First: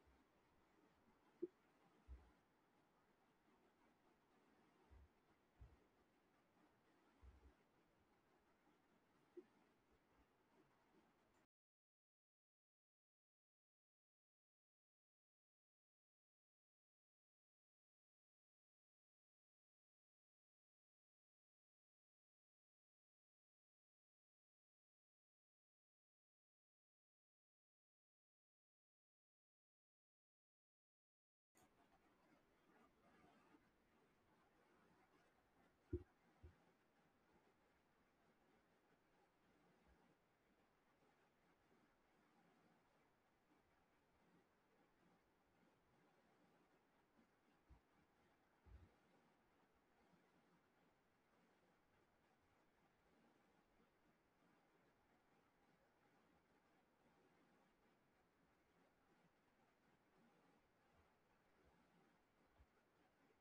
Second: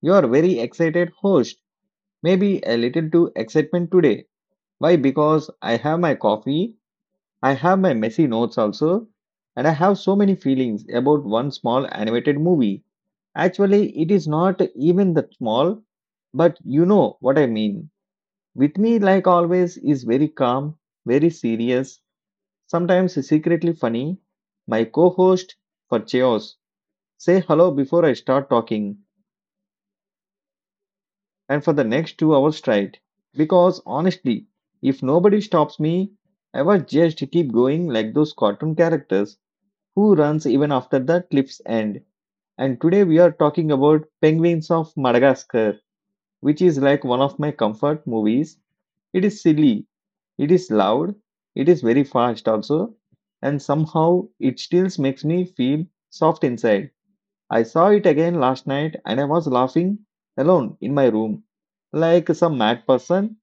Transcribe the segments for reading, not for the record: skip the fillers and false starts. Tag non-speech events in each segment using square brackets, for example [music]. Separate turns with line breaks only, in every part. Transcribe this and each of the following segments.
your very excited host. Maybe a little too excitement today. Why? Because I have my coffee, I have my messy notes also, and I have so many feelings about one small animated movie. Actually, it is not even that small, but you know what I mean. With me, like always, is very calm, very serious, sometimes secretly funny, my co host for Chaos, say hello before I start talking and for the next 2 hours straight. Because honestly, if nobody stops me, I would just keep going like those cartoon characters who runs even after the cliff's end. And today we are talking about Penguins of Madagascar, which is like one of my comfort movies. It is silly, it is loud, it is very fast also, and somehow it still makes me feel soft inside. I saw it again last night and I was laughing alone in my room like some mad person.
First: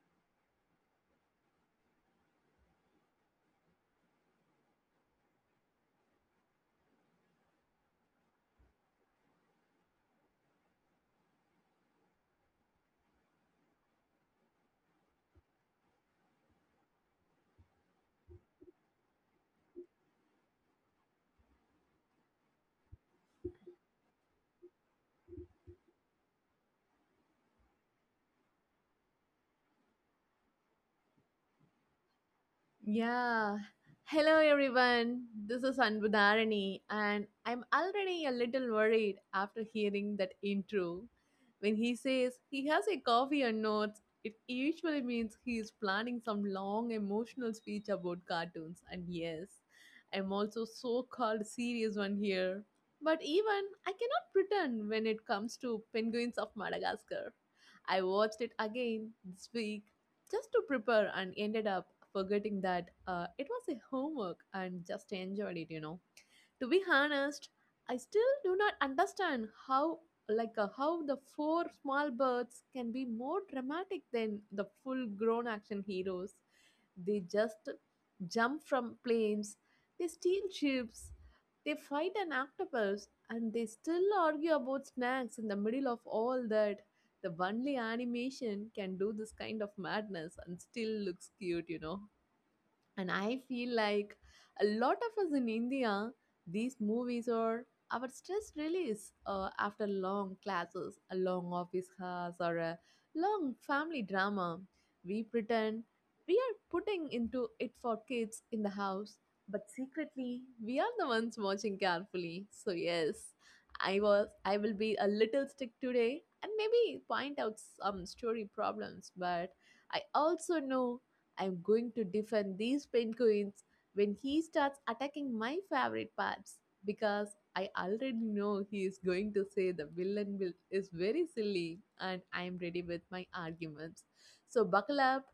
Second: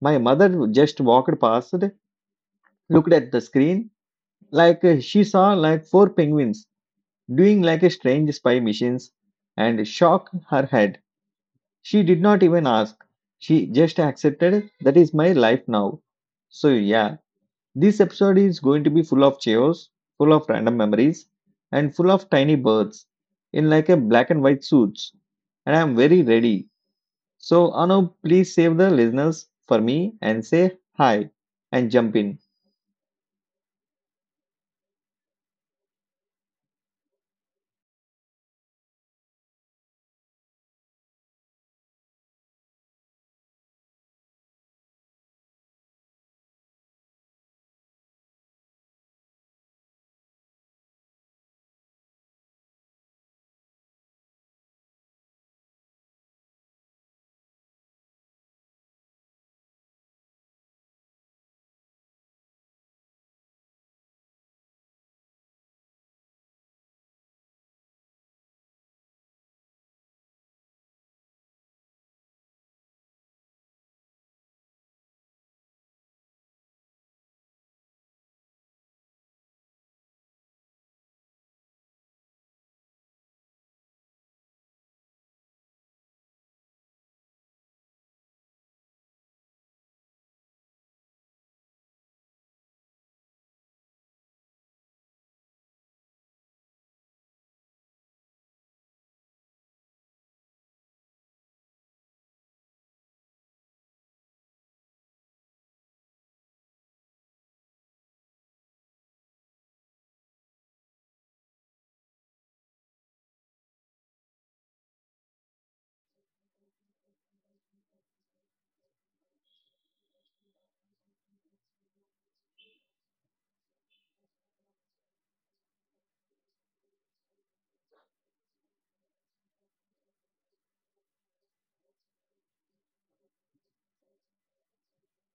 My mother just walked past, looked at the screen, like she saw like four penguins doing like a strange spy missions, and shook her head. She did not even ask. She just accepted that is my life now. So yeah, this episode is going to be full of chaos, full of random memories, and full of tiny birds in like a black and white suits. And I'm very ready. So, Anu, please save the listeners for me and say hi and jump in.
Yeah. Hello, everyone. This is Anbudharani, and I'm already a little worried after hearing that intro. When he says he has a coffee and notes, it usually means he is planning some long emotional speech about cartoons. And yes, I'm also so called serious one here. But even I cannot pretend when it comes to Penguins of Madagascar. I watched it again this week just to prepare and ended up forgetting that it was a homework and just enjoyed it, to be honest. I still do not understand how how the four small birds can be more dramatic than the full grown action heroes. They just jump from planes, they steal ships, they fight an octopus, and they still argue about snacks in the middle of all that. The only animation can do this kind of madness and still looks cute, you know. And I feel like a lot of us in India, these movies are our stress release after long classes, a long office hours, or a long family drama. We pretend we are putting into it for kids in the house, but secretly we are the ones watching carefully. So yes, I will be a little stick today and maybe point out some story problems, but I also know I'm going to defend these penguins when he starts attacking my favorite parts, because I already know he is going to say the villain will, is very silly, and I'm ready with my arguments. So buckle up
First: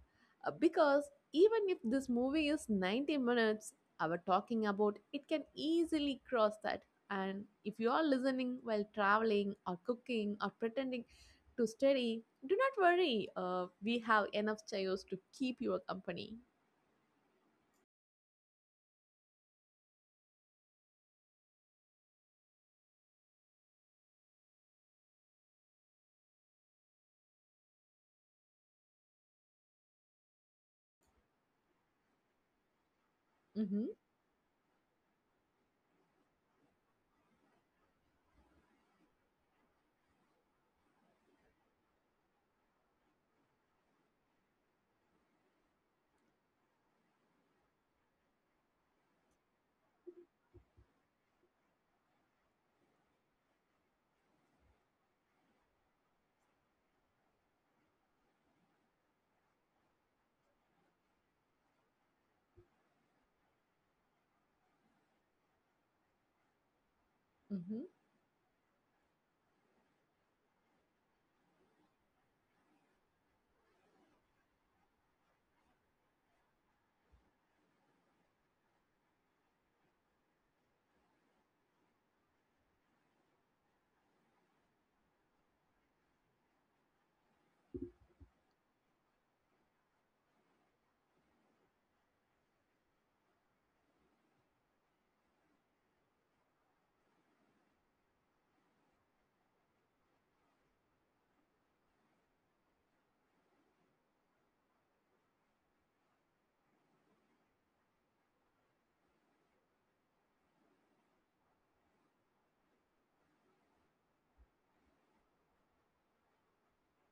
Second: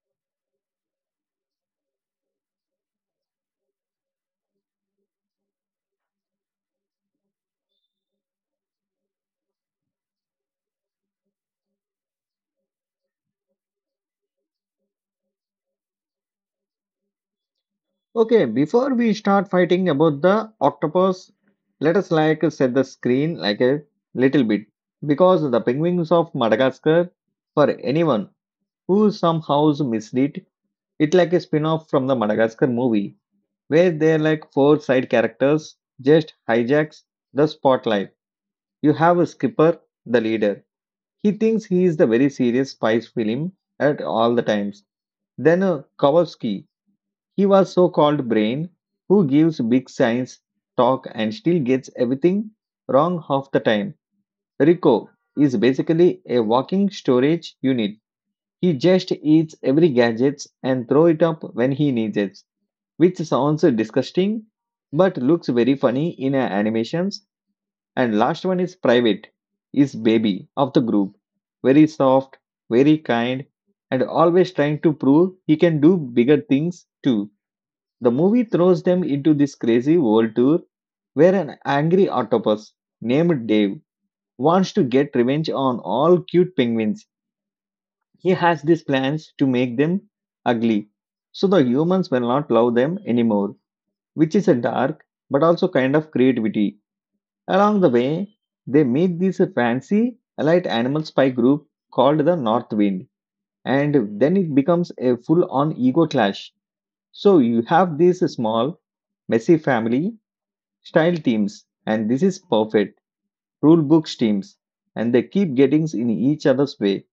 uh, because even if this movie is 90 minutes, our talking about it can easily cross that. And if you are listening while traveling or cooking or pretending to study, do not worry. We have enough chairs to keep your company.
Okay, before we start fighting about the octopus, let us like set the screen like a little bit because the penguins of Madagascar, for anyone who somehow missed it, it like a spin off from the Madagascar movie
Mm-hmm.
where they're like four side characters just hijacks the spotlight. You have a skipper, the leader. He thinks he is the very serious spice film at all the times. Then Kowalski, he was so called brain, who gives big science talk and still gets everything wrong half the time. Rico is basically a walking storage unit. He just eats every gadgets and throw it up when he needs it, which sounds disgusting but looks very funny in animations.
Mm-hmm.
And last one is Private, is baby of the group, very soft, very kind, and always trying to prove he can do bigger things too. The movie throws them into this crazy world tour where an angry octopus named Dave wants to get revenge on all cute penguins. He has these plans to make them ugly so the humans will not love them anymore, which is a dark but also kind of creativity. Along the way, they meet this fancy allied animal spy group called the North Wind, and then it becomes a full on ego clash. So you have these small, messy family style teams, and this is perfect rule books teams, and they keep getting in each other's way.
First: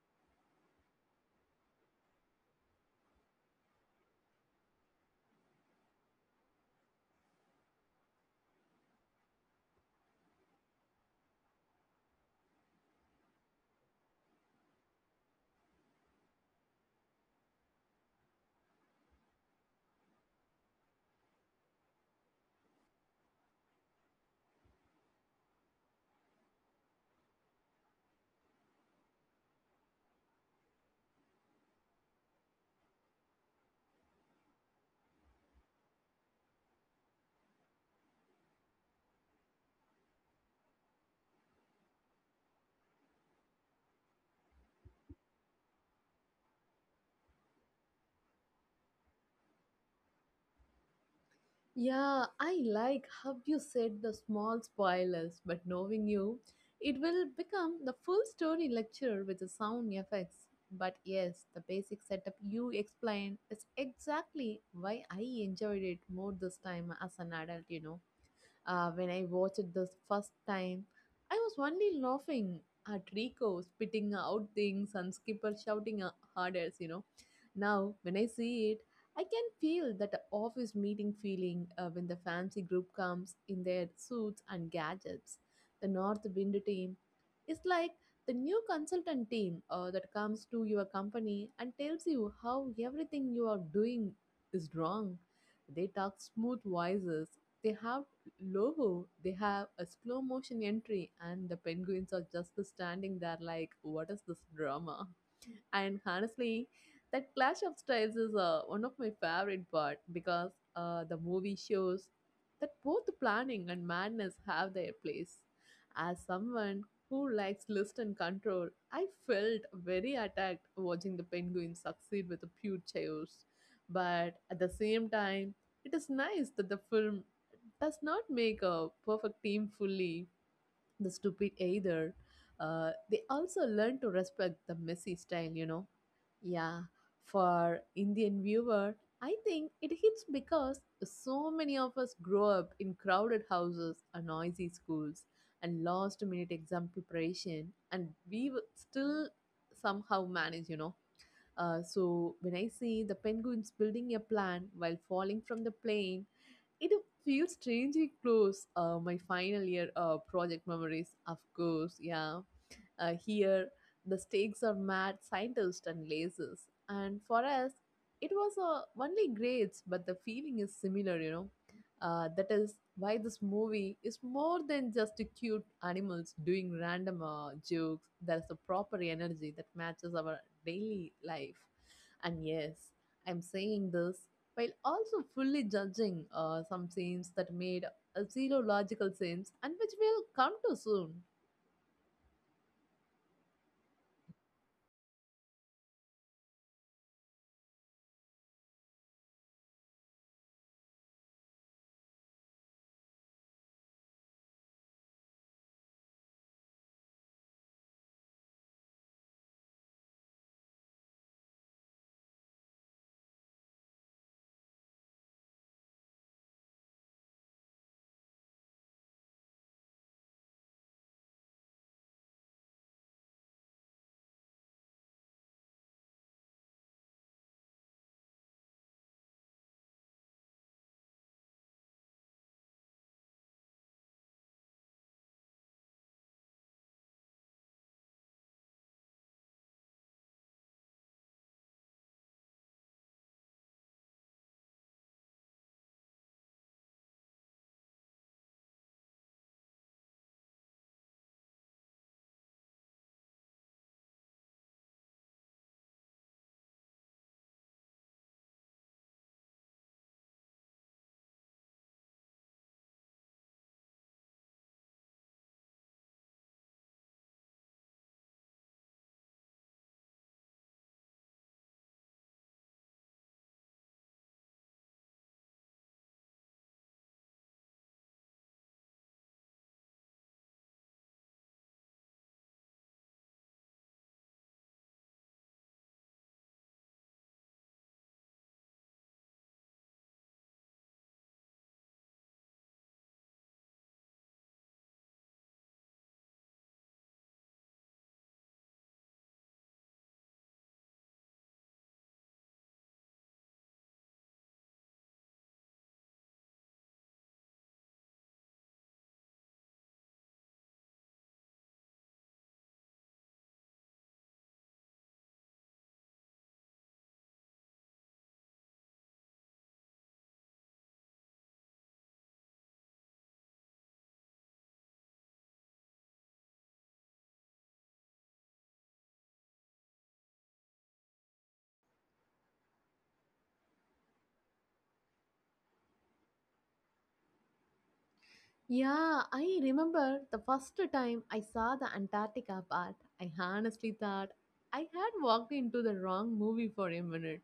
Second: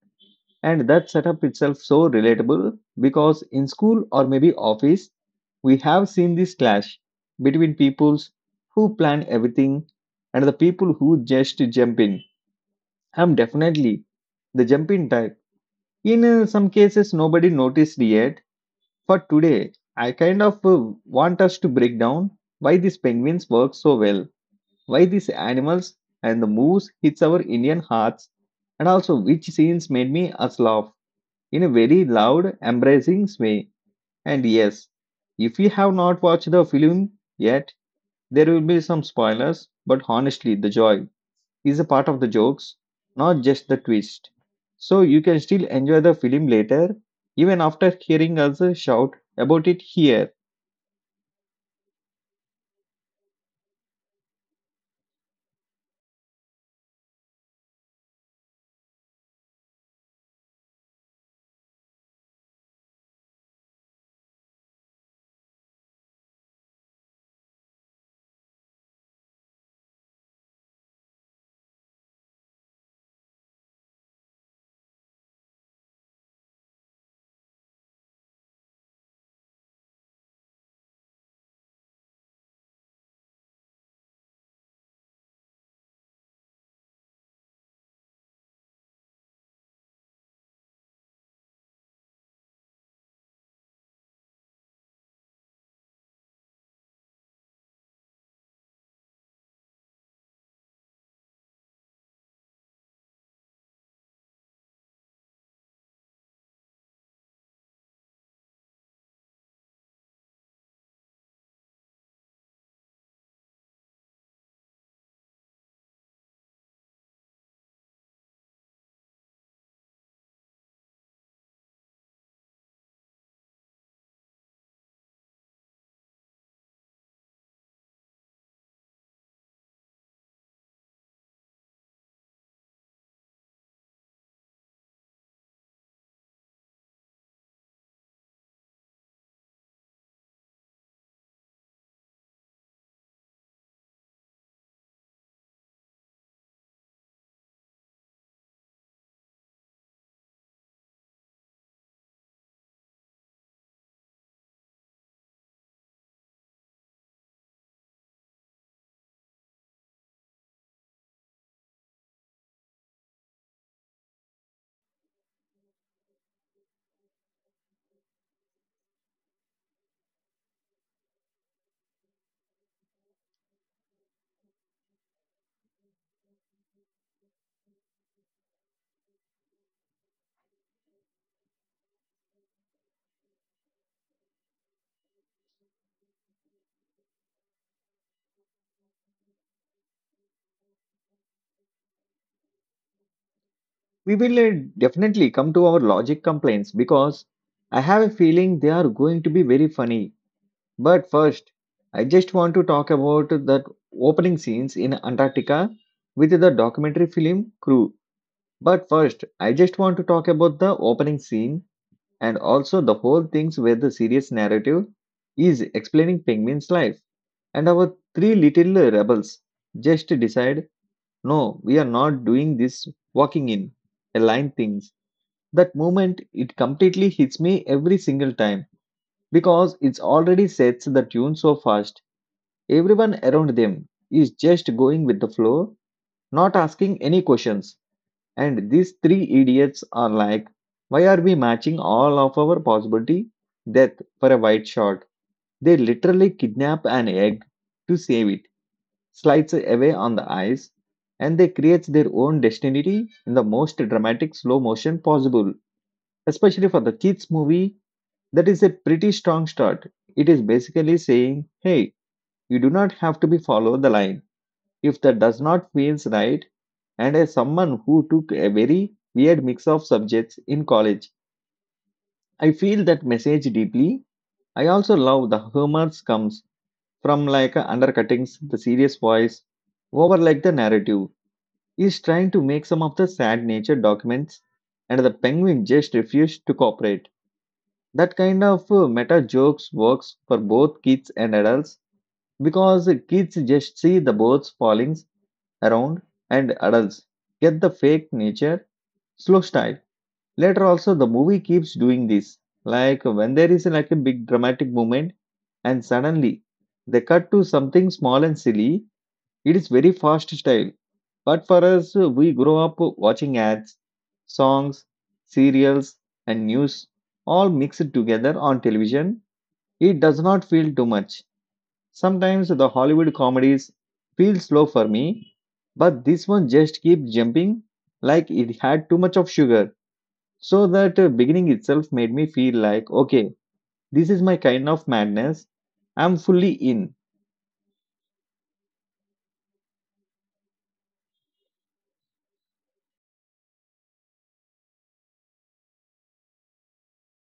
And that setup itself so relatable because in school or maybe office, we have seen this clash between peoples who plan everything and the people who just jump in. I'm definitely the jump in type. In some cases, nobody noticed yet, but today I kind of want us to break down why these penguins work so well, why these animals and the moose hits our Indian hearts, and also which scenes made me us laugh in a very loud, embracing way. And yes, if you have not watched the film yet, there will be some spoilers, but honestly, the joy is a part of the jokes, not just the twist. So you can still enjoy the film later, even after hearing us shout about it here.
Yeah, I like how you said the small spoilers, but knowing you, it will become the full story lecture with the sound effects. But yes, the basic setup you explained is exactly why I enjoyed it more this time as an adult, you know. When I watched it the first time, I was only laughing at Rico spitting out things and Skipper shouting harder, you know. Now, when I see it, I can feel that office meeting feeling when the fancy group comes in their suits and gadgets. The North Wind team is like the new consultant team that comes to your company and tells you how everything you are doing is wrong. They talk smooth voices. They have Lobo, they have a slow motion entry, and the penguins are just standing there like, what is this drama? And honestly, that clash of styles is one of my favorite part because the movie shows that both planning and madness have their place. As someone who likes list and control, I felt very attacked watching the penguins succeed with the pure chaos. But at the same time, it is nice that the film does not make a perfect team fully the stupid either. They also learn to respect the messy style, you know. Yeah, for Indian viewer, I think it hits because so many of us grow up in crowded houses and noisy schools and last minute exam preparation, and we would still somehow manage, you know. So when I see the penguins building a plan while falling from the plane, it feels strangely close. My final year project memories, of course. Yeah. Here, the stakes are mad scientists and lasers. And for us, it was only grades, but the feeling is similar, you know. That is why this movie is more than just cute animals doing random jokes. There's a proper energy that matches our daily life. And yes, I'm saying this while also fully judging some scenes that made a zero logical sense and which we'll come to soon.
We will definitely come to our logic complaints because I have a feeling they are going to be very funny. But first, I just want to talk about that opening scenes in Antarctica with the documentary film crew. But first, I just want to talk about the opening scene and also the whole things where the serious narrative is explaining penguin's life. And our three little rebels just decide, no, we are not doing this walking in a line things. That moment, it completely hits me every single time because it's already sets the tune so fast. Everyone around them is just going with the flow, not asking any questions. And these three idiots are like, why are we matching all of our possibility death for a white shot? They literally kidnap an egg to save it, slides away on the ice, and they create their own destiny in the most dramatic slow motion possible. Especially for the kids movie, that is a pretty strong start. It is basically saying, hey, you do not have to be follow the line if that does not feels right. And as someone who took a very weird mix of subjects in college, I feel that message deeply. I also love the humor comes from like undercuttings the serious voice over, like the narrative is trying to make some of the sad nature documents and the penguin just refused to cooperate. That kind of meta jokes works for both kids and adults because kids just see the boats falling around and adults get the fake nature slow style. Later also the movie keeps doing this, like when there is like a big dramatic moment and suddenly they cut to something small and silly. It is very fast style, but for us, we grow up watching ads, songs, serials, and news all mixed together on television. It does not feel too much. Sometimes the Hollywood comedies feel slow for me, but this one just keeps jumping like it had too much of sugar. So that beginning itself made me feel like, okay, this is my kind of madness. I'm fully in.
Yeah, I remember the first time I saw the Antarctica part. I honestly thought I had walked into the wrong movie for a minute.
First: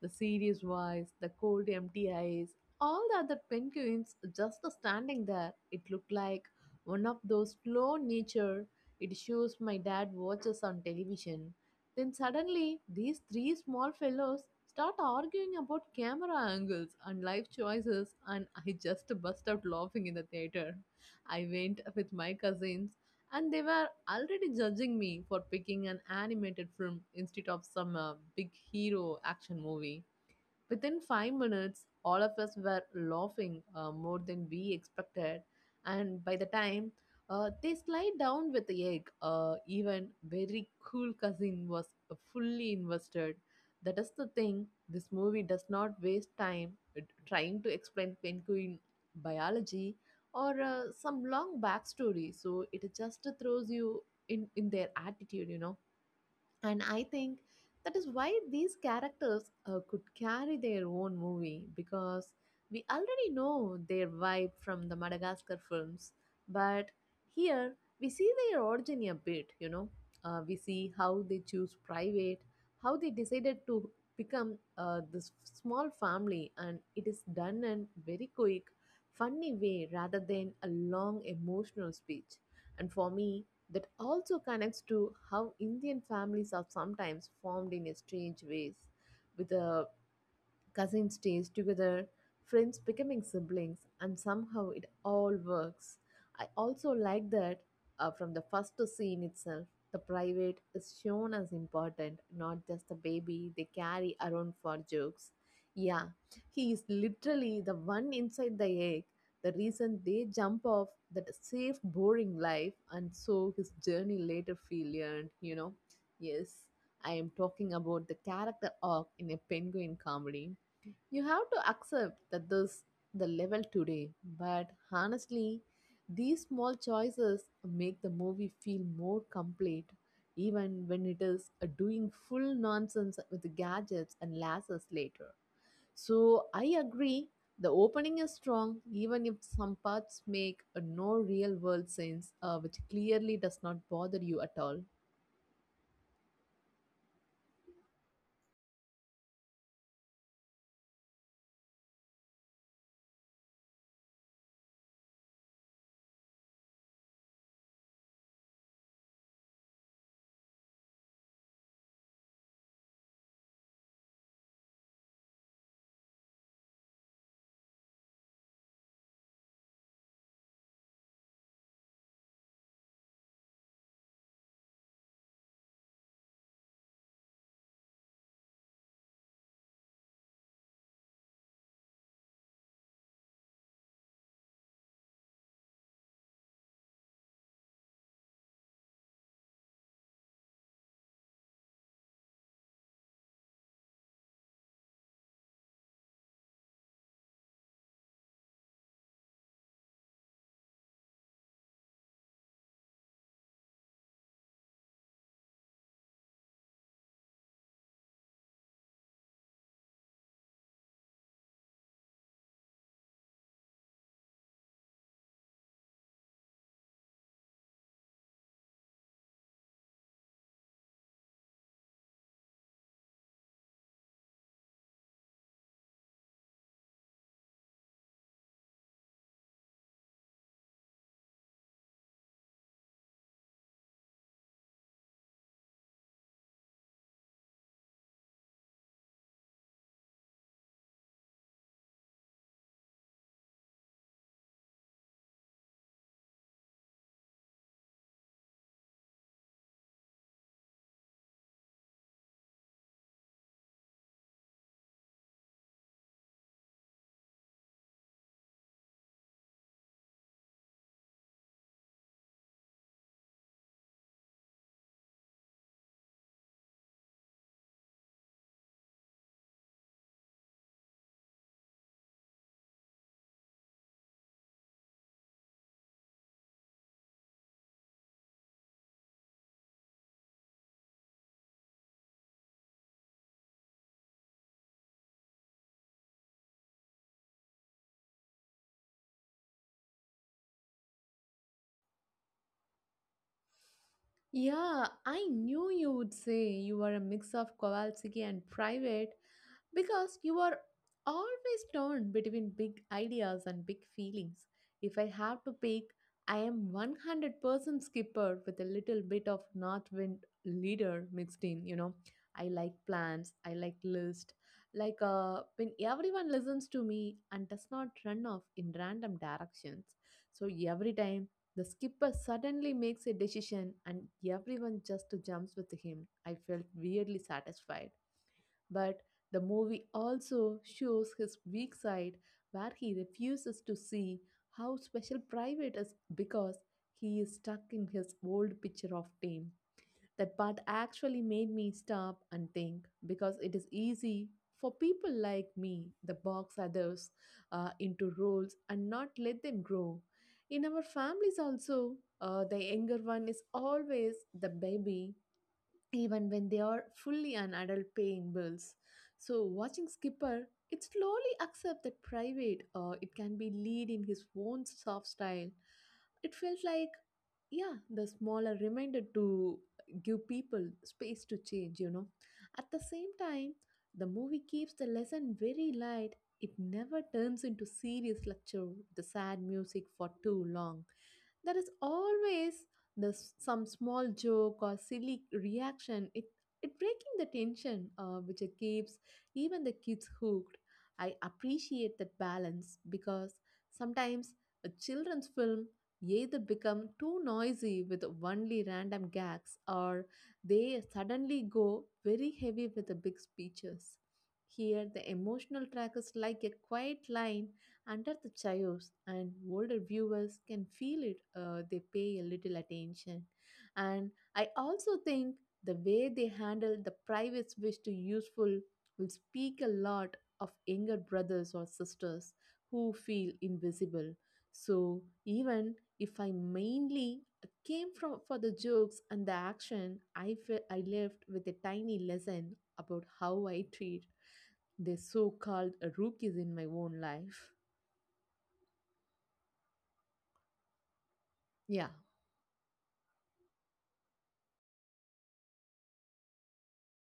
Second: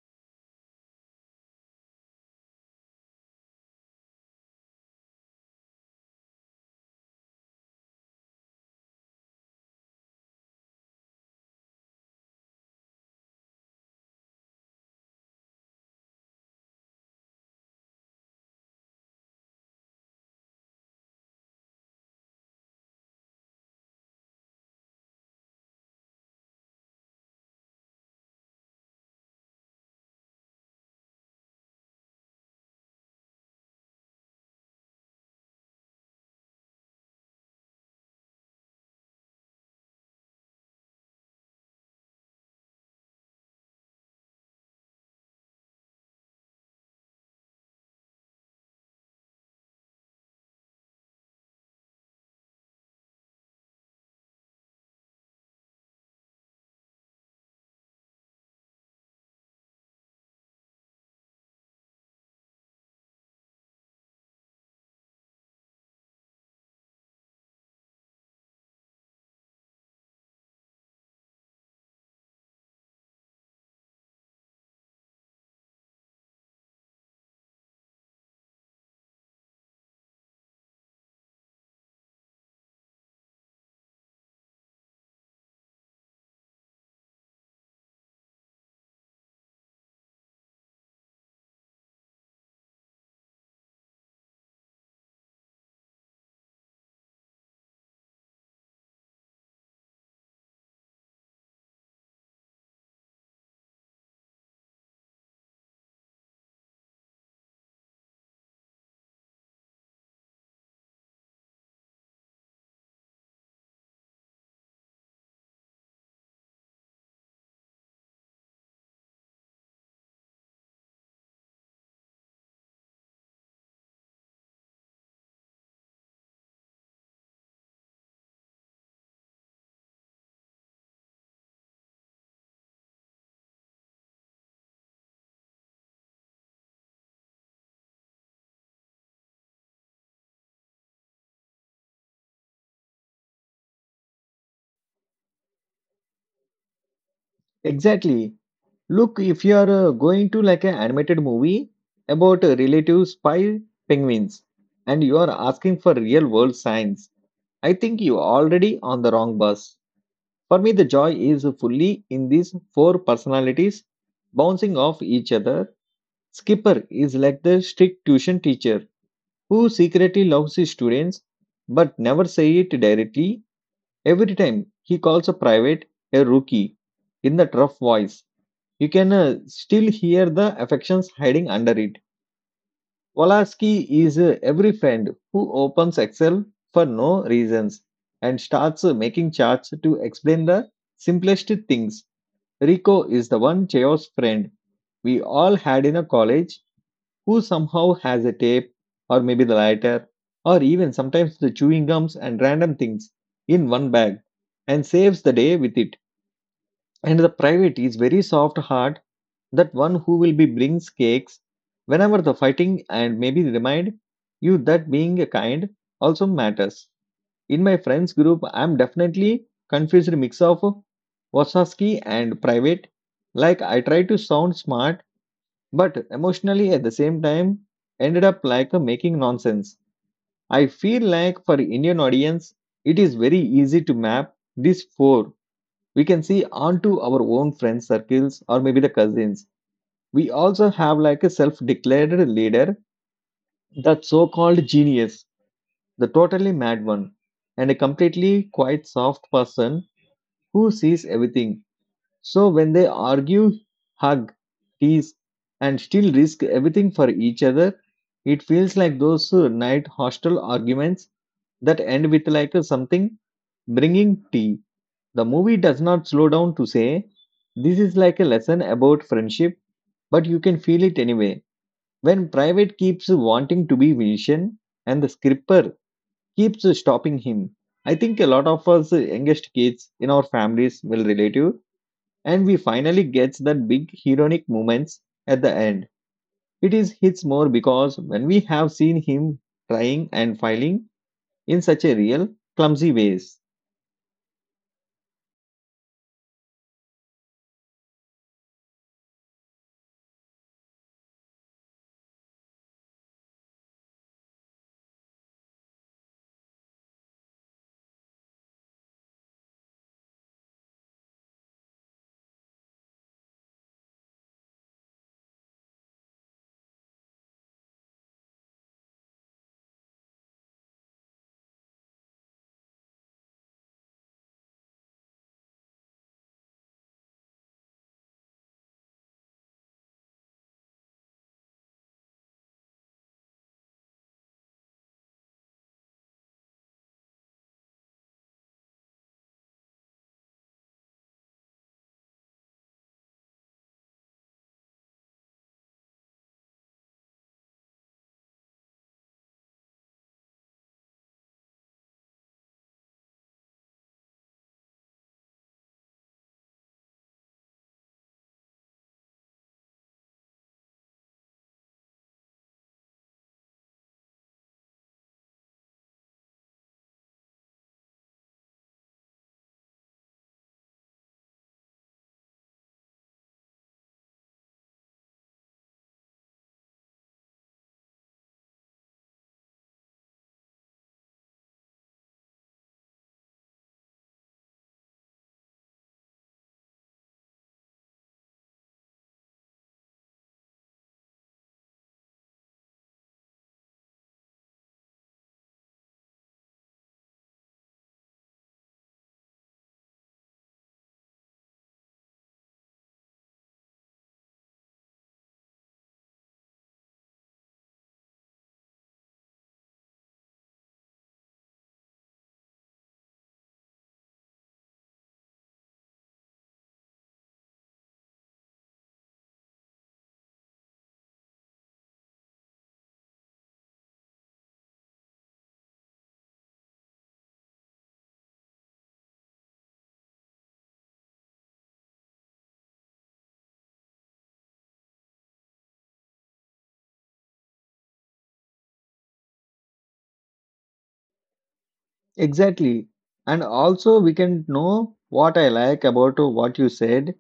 The serious voice, the cold empty eyes, all the other penguins just standing there. It looked like one of those slow nature it shows my dad watches on television. Then suddenly, these three small fellows start arguing about camera angles and life choices, and I just [laughs] burst out laughing in the theater. I went with my cousins and they were already judging me for picking an animated film instead of some big hero action movie. Within 5 minutes, all of us were laughing more than we expected, and by the time they slide down with the egg, even very cool cousin was fully invested. That is the thing. This movie does not waste time trying to explain penguin biology or some long backstory. So it just throws you in their attitude, you know. And I think that is why these characters could carry their own movie because we already know their vibe from the Madagascar films. But here we see their origin a bit, you know. We see how they choose private, how they decided to become this small family, and it is done in very quick, funny way rather than a long emotional speech. And for me, that also connects to how Indian families are sometimes formed in a strange ways, with a cousins stays together, friends becoming siblings, and somehow it all works. I also like that from the first scene itself, the private is shown as important, not just the baby they carry around for jokes. Yeah, he is literally the one inside the egg, the reason they jump off that safe, boring life, and so his journey later feel earned, you know. Yes, I am talking about the character arc in a penguin comedy. You have to accept that this the level today, but honestly, these small choices make the movie feel more complete, even when it is doing full nonsense with the gadgets and lasers later. So I agree, the opening is strong, even if some parts make no real world sense, which clearly does not bother you at all.
Exactly. Look, if you are going to like an animated movie about relative spy penguins and you are asking for real world science, I think you already on the wrong bus. For me, the joy is fully in these four personalities bouncing off each other. Skipper is like the strict tuition teacher who secretly loves his students but never say it directly. Every time he calls a private a rookie in that rough voice, you can still hear the affections hiding under it. Wolaski is every friend who opens Excel for no reasons and starts making charts to explain the simplest things. Rico is the one Chaos friend we all had in a college who somehow has a tape, or maybe the lighter, or even sometimes the chewing gums and random things in one bag and saves the day with it. And the private is very soft heart, that one who will be brings cakes whenever the fighting and maybe remind you that being kind also matters. In my friends group, I'm definitely confused mix of Wasowski and private. Like I try to sound smart, but emotionally at the same time ended up like making nonsense. I feel like for Indian audience, it is very easy to map these four. We can see onto our own friends circles or maybe the cousins. We also have like a self-declared leader, that so-called genius, the totally mad one, and a completely quite soft person who sees everything. So when they argue, hug, tease, and still risk everything for each other, it feels like those night hostel arguments that end with like something bringing tea. The movie does not slow down to say, this is like a lesson about friendship, but you can feel it anyway. When Private keeps wanting to be Vision, and the scripper keeps stopping him, I think a lot of us youngest kids in our families will relate to, and we finally gets that big heroic moments at the end. It is hits more because when we have seen him trying and failing in such a real clumsy ways.
Yeah, I knew you would say you are a mix of Kowalski and private. Because you are always torn between big ideas and big feelings. If I have to pick, I am 100% skipper with a little bit of north wind leader mixed in, you know. I like plans, I like list, when everyone listens to me and does not run off in random directions. So every time the skipper suddenly makes a decision and everyone just jumps with him, I felt weirdly satisfied. But the movie also shows his weak side where he refuses to see how special private is because he is stuck in his old picture of fame. That part actually made me stop and think because it is easy for people like me the box others into roles and not let them grow. In our families also, the younger one is always the baby even when they are fully an adult paying bills. So watching Skipper, it slowly accept that private or it can be lead in his own soft style. It felt like, yeah, the smaller reminder to give people space to change, you know. At the same time, the movie keeps the lesson very light. It never turns into serious lecture with the sad music for too long. There is always this some small joke or silly reaction it breaking the tension which it keeps even the kids hooked. I appreciate that balance because sometimes a children's film either become too noisy with only random gags or they suddenly go very heavy with the big speeches. Here the emotional track is like a quiet line under the chaos, and older viewers can feel it. They pay a little attention, and I also think the way they handle the private wish to useful will speak a lot of younger brothers or sisters who feel invisible. So even if I mainly came from for the jokes and the action, I felt I left with a tiny lesson about how I treat the so-called rookies in my own life. Yeah,
Exactly. And also we can know what I like about what you said.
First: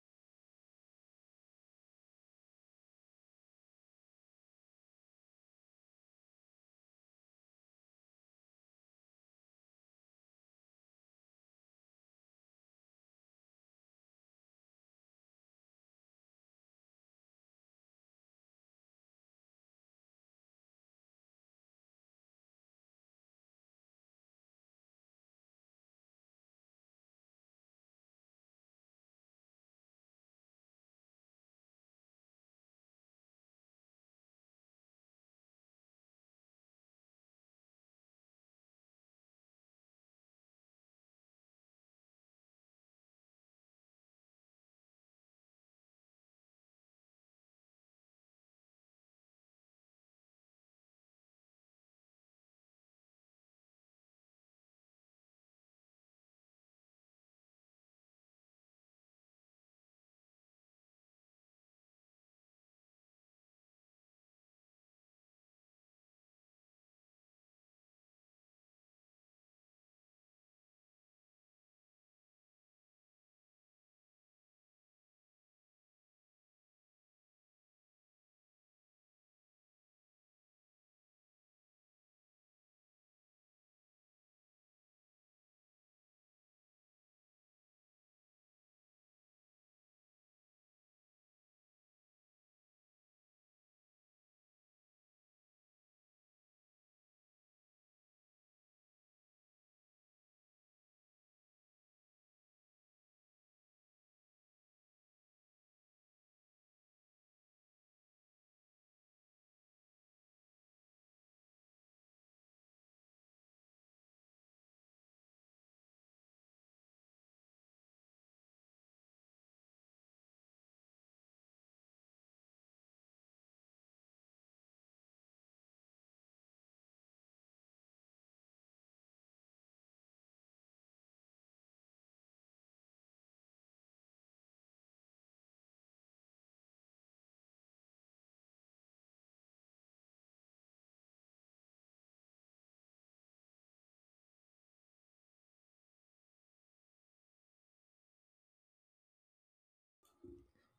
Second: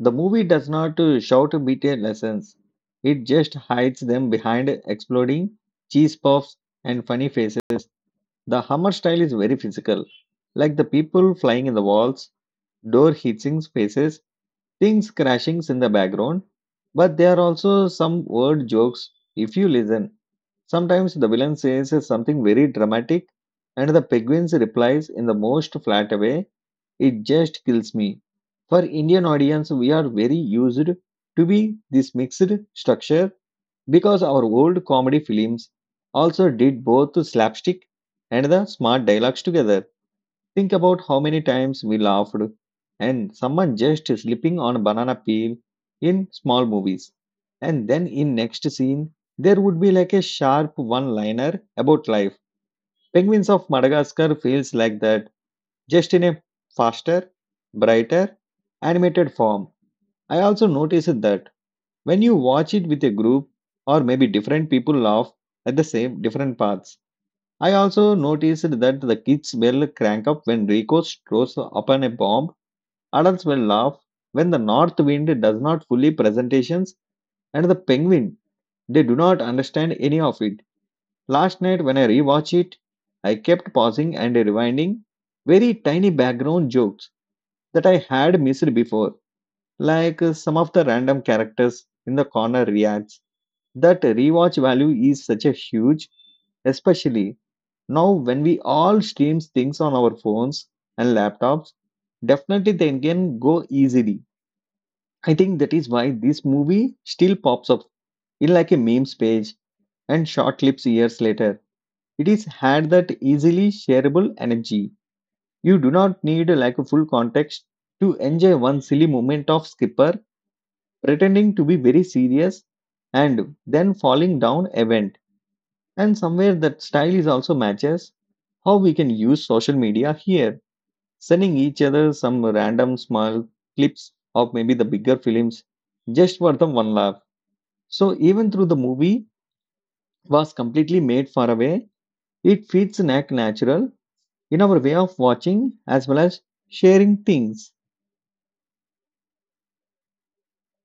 The movie does not shout bitter lessons. It just hides them behind exploding cheese puffs and funny faces. The Hammer style is very physical, like the people flying in the walls, door hitting spaces, things crashing in the background. But there are also some word jokes if you listen. Sometimes the villain says something very dramatic, and the penguins replies in the most flat way. It just kills me. For Indian audience, we are very used to be this mixed structure because our old comedy films also did both slapstick and the smart dialogues together. Think about how many times we laughed and someone just slipping on a banana peel in small movies. And then in next scene, there would be like a sharp one-liner about life. Penguins of Madagascar feels like that, just in a faster, brighter, animated form. I also noticed that when you watch it with a group, or maybe different people laugh at the same different parts. I also noticed that the kids will crank up when Rico throws upon a bomb, adults will laugh when the north wind does not fully presentations, and the penguin, they do not understand any of it. Last night when I rewatched it, I kept pausing and rewinding very tiny background jokes that I had missed before, like some of the random characters in the corner reacts. That rewatch value is such a huge, especially now, when we all stream things on our phones and laptops, definitely they can go easily. I think that is why this movie still pops up in like a memes page and short clips years later. It is had that easily shareable energy. You do not need like a full context to enjoy one silly moment of Skipper pretending to be very serious and then falling down event. And somewhere that style is also matches how we can use social media here, sending each other some random small clips of maybe the bigger films just for the one laugh. So even though the movie was completely made far away, it feels an natural in our way of watching as well as sharing things.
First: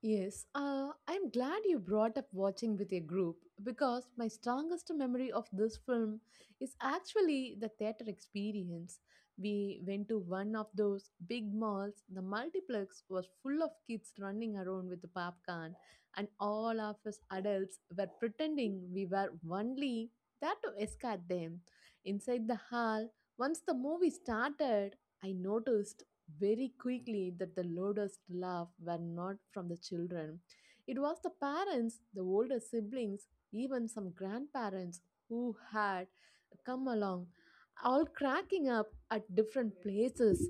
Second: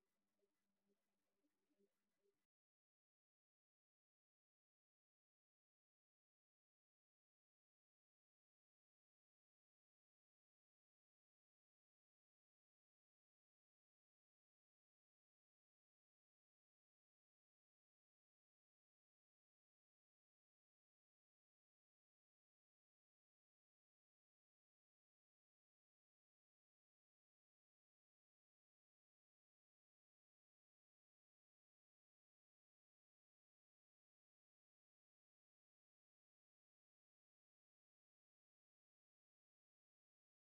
yes. I'm glad you brought up watching with a group because my strongest memory of this film is actually the theater experience. We went to one of those big malls. The multiplex was full of kids running around with the popcorn, and all of us adults were pretending we were only there to escort them. Inside the hall, once the movie started, I noticed very quickly that the loudest laugh were not from the children. It was the parents, the older siblings, even some grandparents who had come along, all cracking up at different places.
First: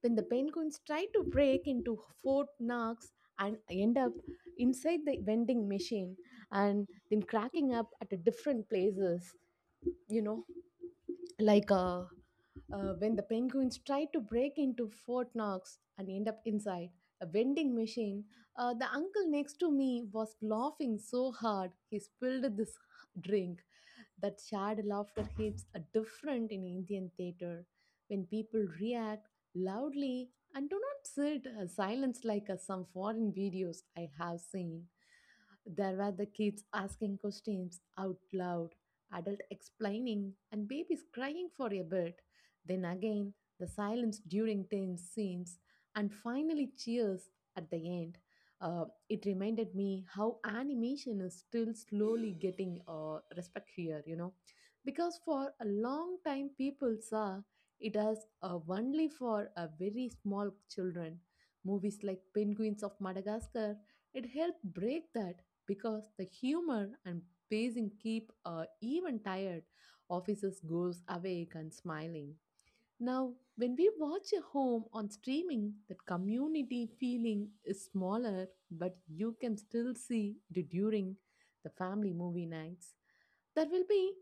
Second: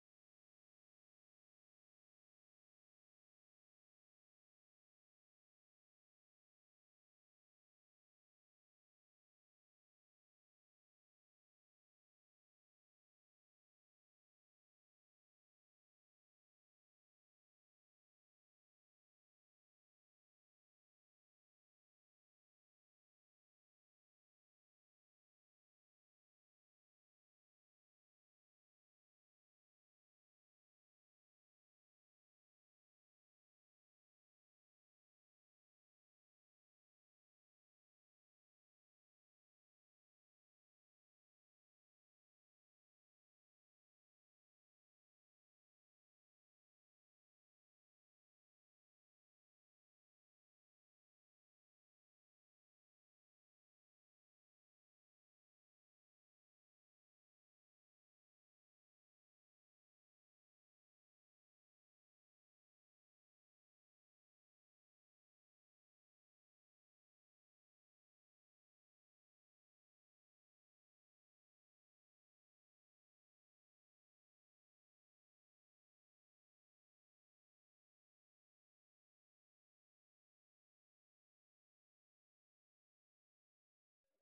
When the penguins tried to break into Fort Knox and end up inside the vending machine and then cracking up at different places, you know, like when the penguins try to break into Fort Knox and end up inside a vending machine, the uncle next to me was laughing so hard he spilled this drink. That shared laughter hits a different in Indian theatre when people react loudly and do not sit silence like some foreign videos I have seen. There were the kids asking questions out loud, adult explaining, and babies crying for a bit. Then again, the silence during tense scenes, and finally cheers at the end. Uh, it reminded me how animation is still slowly getting respect here, because for a long time people saw it as only for a very small children. Movies like Penguins of Madagascar, it helped break that because the humor and pacing keep even tired officers goes awake and smiling. Now, when we watch a home on streaming, that community feeling is smaller, but you can still see it during the family movie nights. There will be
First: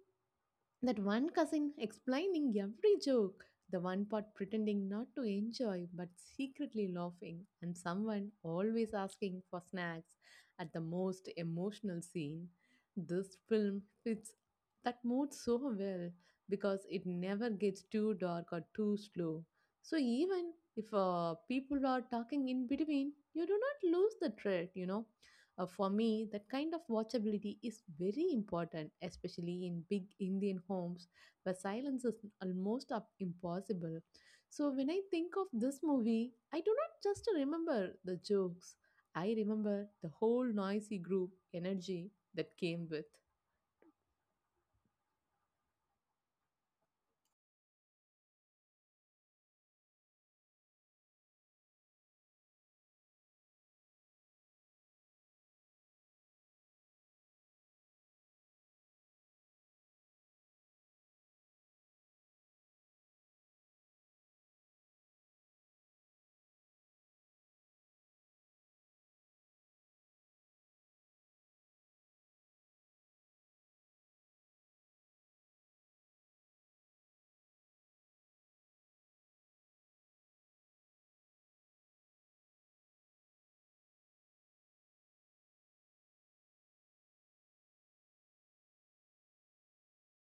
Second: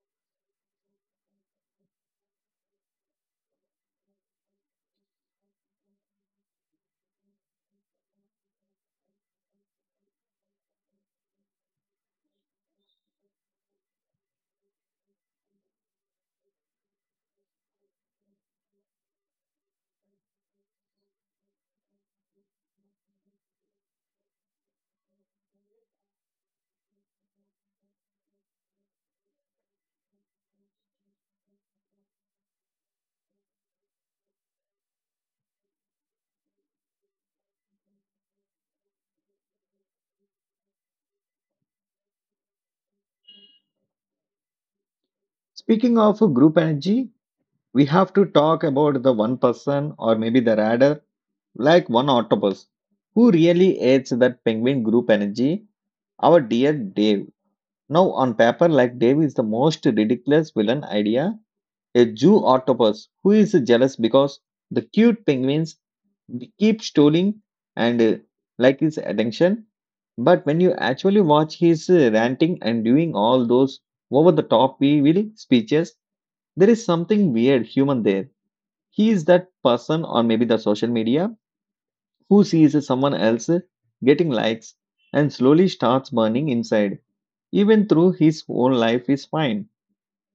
that one cousin explaining every joke, the one part pretending not to enjoy but secretly laughing, and someone always asking for snacks at the most emotional scene. This film fits that mood so well because it never gets too dark or too slow. So, even if people are talking in between, you do not lose the thread. For me, that kind of watchability is very important, especially in big Indian homes where silence is almost up impossible. So when I think of this movie, I do not just remember the jokes. I remember the whole noisy group energy that came with.
Speaking of group energy, we have to talk about the one person, or maybe the rather like one octopus, who really hates that penguin group energy, our dear Dave. Now on paper, like Dave is the most ridiculous villain idea, a Jew octopus who is jealous because the cute penguins keep stealing and like his attention. But when you actually watch his ranting and doing all those over the top evil speeches, there is something weird human there. He is that person or maybe the social media who sees someone else getting likes and slowly starts burning inside, even through his whole life is fine.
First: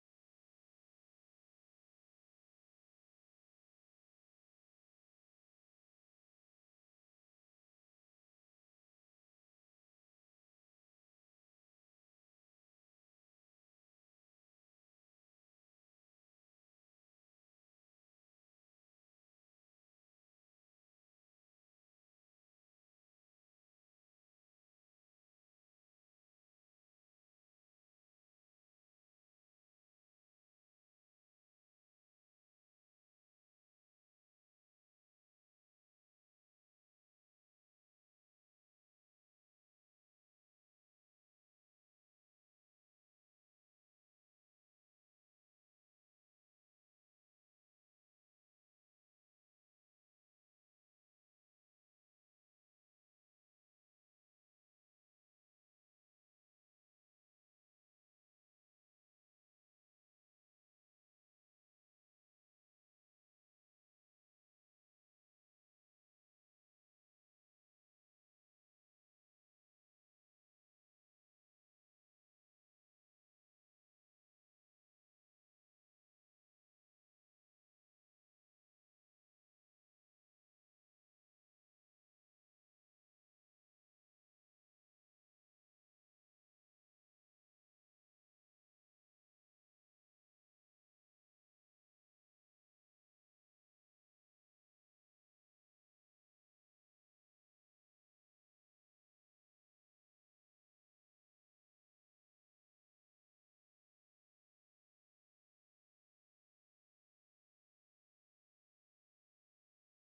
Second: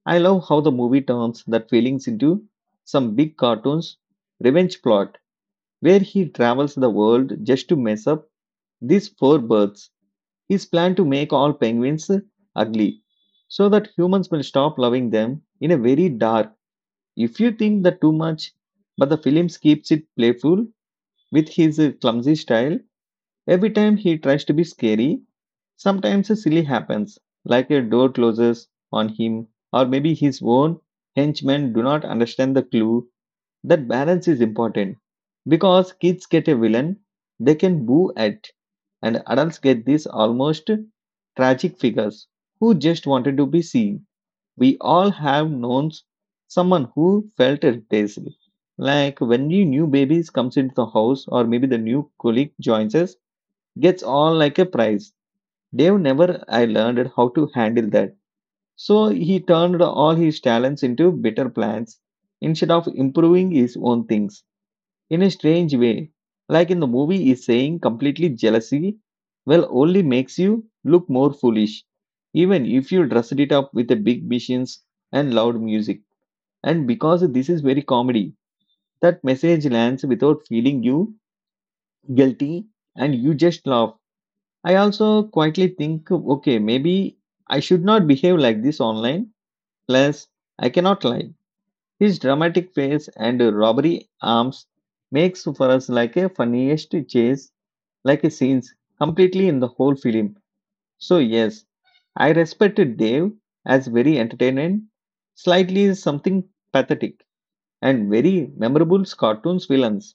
I love how the movie turns that feelings into some big cartoons revenge plot where he travels the world just to mess up these four birds. His plan to make all penguins ugly so that humans will stop loving them in a very dark, if you think that too much, but the film keeps it playful with his clumsy style. Every time he tries to be scary, sometimes a silly happens, like a door closes on him, or maybe his own henchmen do not understand the clue, that balance is important. Because kids get a villain they can boo at, and adults get these almost tragic figures who just wanted to be seen. We all have known someone who felt irreplaceable. Like when new babies comes into the house, or maybe the new colleague joins us, gets on like a prize. Dave never I learned how to handle that. So he turned all his talents into better plans instead of improving his own things in a strange way. Like in the movie is saying completely jealousy well only makes you look more foolish. Even if you dressed it up with the big missions and loud music. And because this is very comedy, that message lands without feeling you guilty, and you just laugh. I also quietly think, okay, maybe I should not behave like this online. Plus, I cannot lie. His dramatic face and robbery arms makes for us like a funniest chase, like a scenes completely in the whole film. So yes, I respected Dave as very entertaining, slightly something pathetic, and very memorable cartoons villains.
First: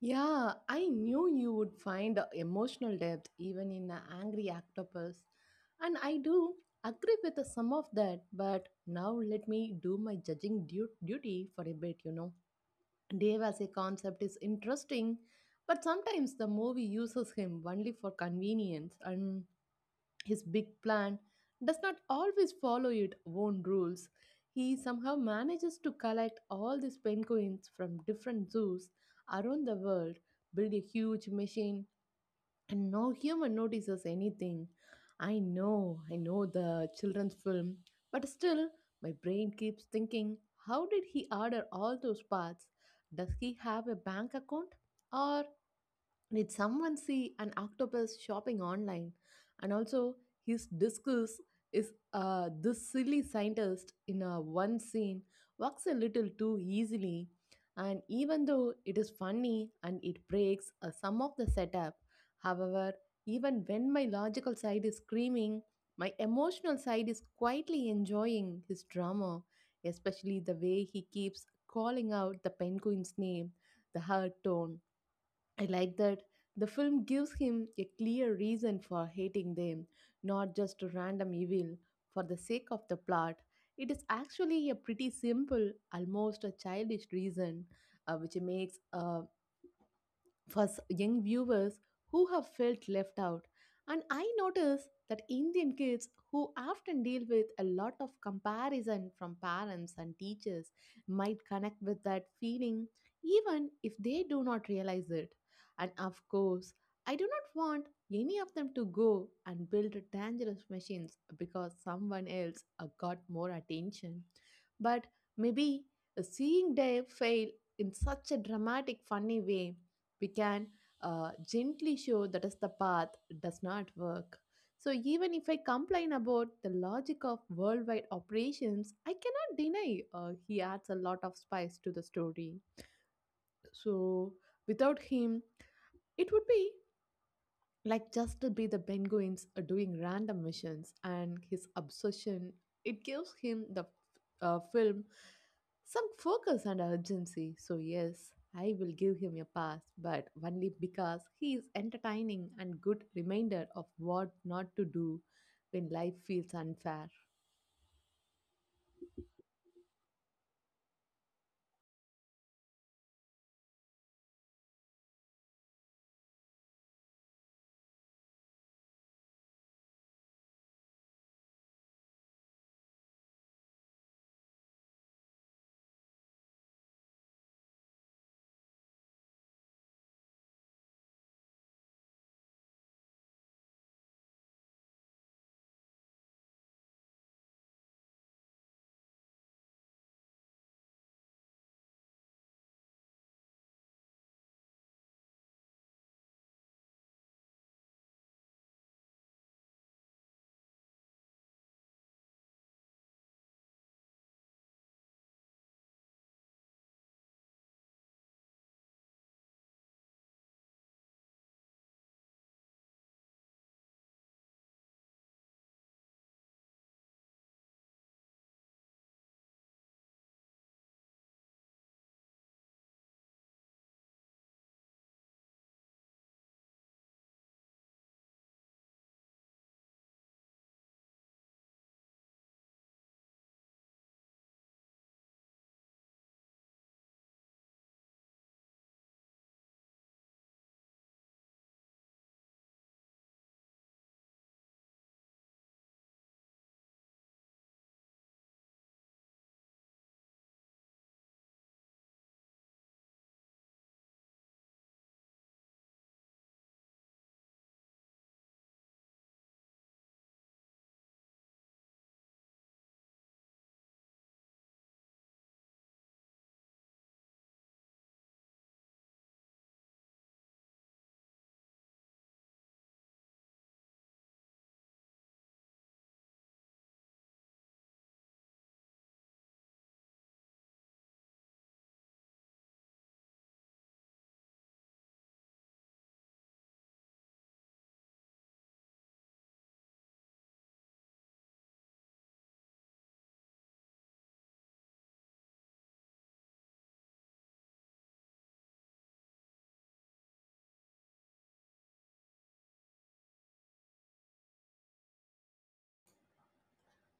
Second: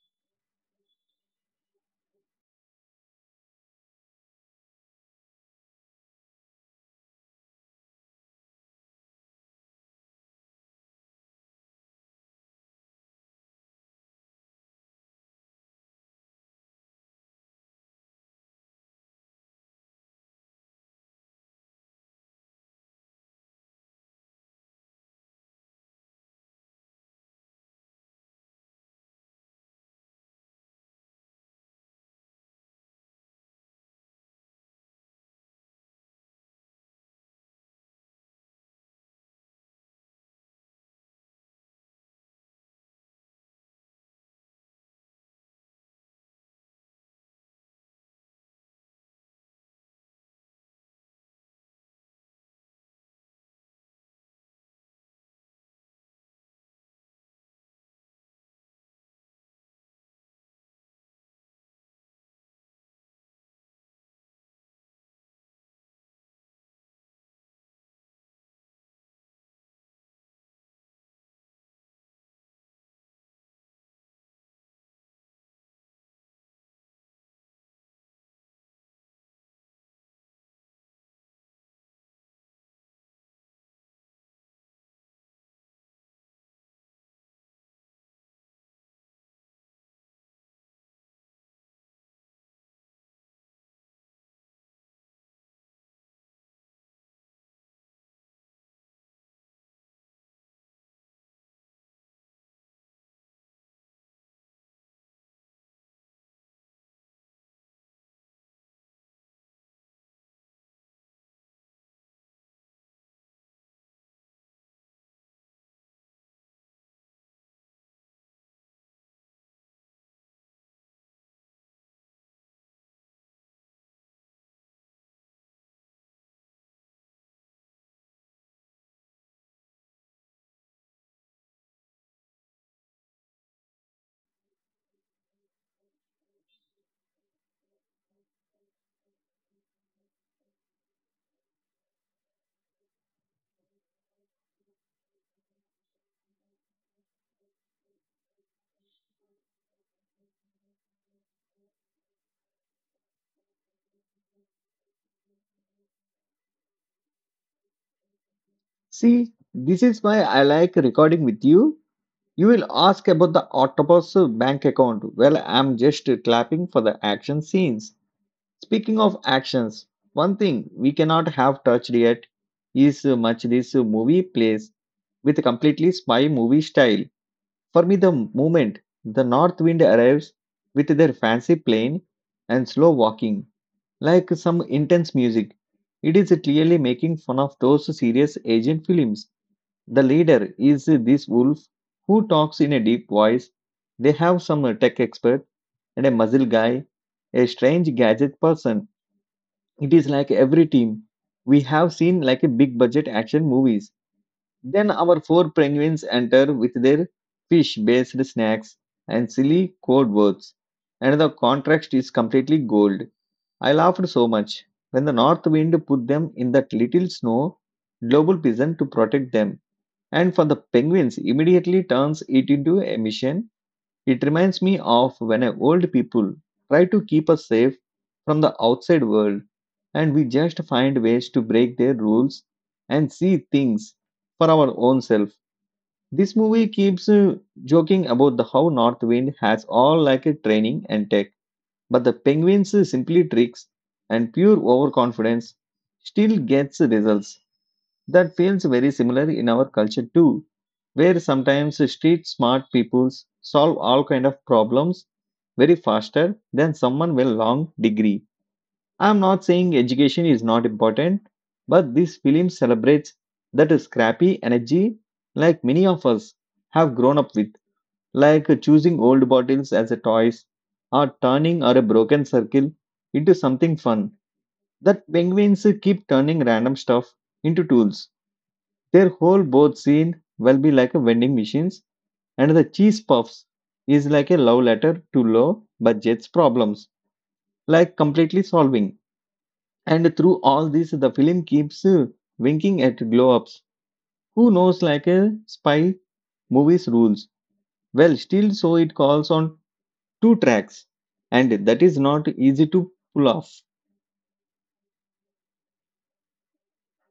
Yeah, I knew you would find emotional depth even in an angry octopus. And I do agree with some of that, but now let me do my judging duty for a bit. Dave as a concept is interesting, but sometimes the movie uses him only for convenience, and his big plan does not always follow its own rules. He somehow manages to collect all these penguins from different zoos around the world, build a huge machine, and no human notices anything. I know the children's film, but still, my brain keeps thinking, how did he order all those parts? Does he have a bank account? Or did someone see an octopus shopping online? And also, his disguise is this silly scientist in a one scene works a little too easily. And even though it is funny and it breaks some of the setup, however, even when my logical side is screaming, my emotional side is quietly enjoying his drama, especially the way he keeps calling out the penguin's name, the hard tone. I like that the film gives him a clear reason for hating them, not just a random evil for the sake of the plot. It is actually a pretty simple, almost a childish reason, which makes for young viewers who have felt left out. And I notice that Indian kids who often deal with a lot of comparison from parents and teachers might connect with that feeling even if they do not realize it. And of course, I do not want any of them to go and build dangerous machines because someone else got more attention. But maybe seeing Dave fail in such a dramatic, funny way, we can gently show that is the path does not work. So even if I complain about the logic of worldwide operations, I cannot deny he adds a lot of spice to the story. So without him, it would be like just to be the penguins doing random missions, and his obsession, it gives him the film some focus and urgency. So yes, I will give him a pass, but only because he is entertaining and good reminder of what not to do when life feels unfair.
See, this is why I like recording with you. You will ask about the octopus bank account. Well, I'm just clapping for the action scenes. Speaking of actions, one thing we cannot have touched yet is much this movie plays with a completely spy movie style. For me, the moment the North Wind arrives with their fancy plane and slow walking, like some intense music, it is clearly making fun of those serious Asian films. The leader is this wolf who talks in a deep voice. They have some tech expert and a muzzle guy, a strange gadget person. It is like every team we have seen like a big budget action movies. Then our four penguins enter with their fish based snacks and silly code words. And the contrast is completely gold. I laughed so much. When the north wind put them in that little snow global prison to protect them, and for the penguins, immediately turns it into a mission. It reminds me of when a old people try to keep us safe from the outside world, and we just find ways to break their rules and see things for our own self. This movie keeps joking about the how North Wind has all like a training and tech, but the penguins simply tricks and pure overconfidence still gets results. That feels very similar in our culture too, where sometimes street smart people solve all kind of problems very faster than someone with long degree. I'm not saying education is not important, but this film celebrates that scrappy energy like many of us have grown up with, like choosing old bottles as a toys or turning or a broken circle into something fun. That penguins keep turning random stuff into tools. Their whole boat scene will be like a vending machines, and the cheese puffs is like a love letter to low budgets problems, like completely solving. And through all this, the film keeps winking at glow ups. Who knows, like a spy movie's rules? Well, still, so it calls on two tracks, and that is not easy to pull off.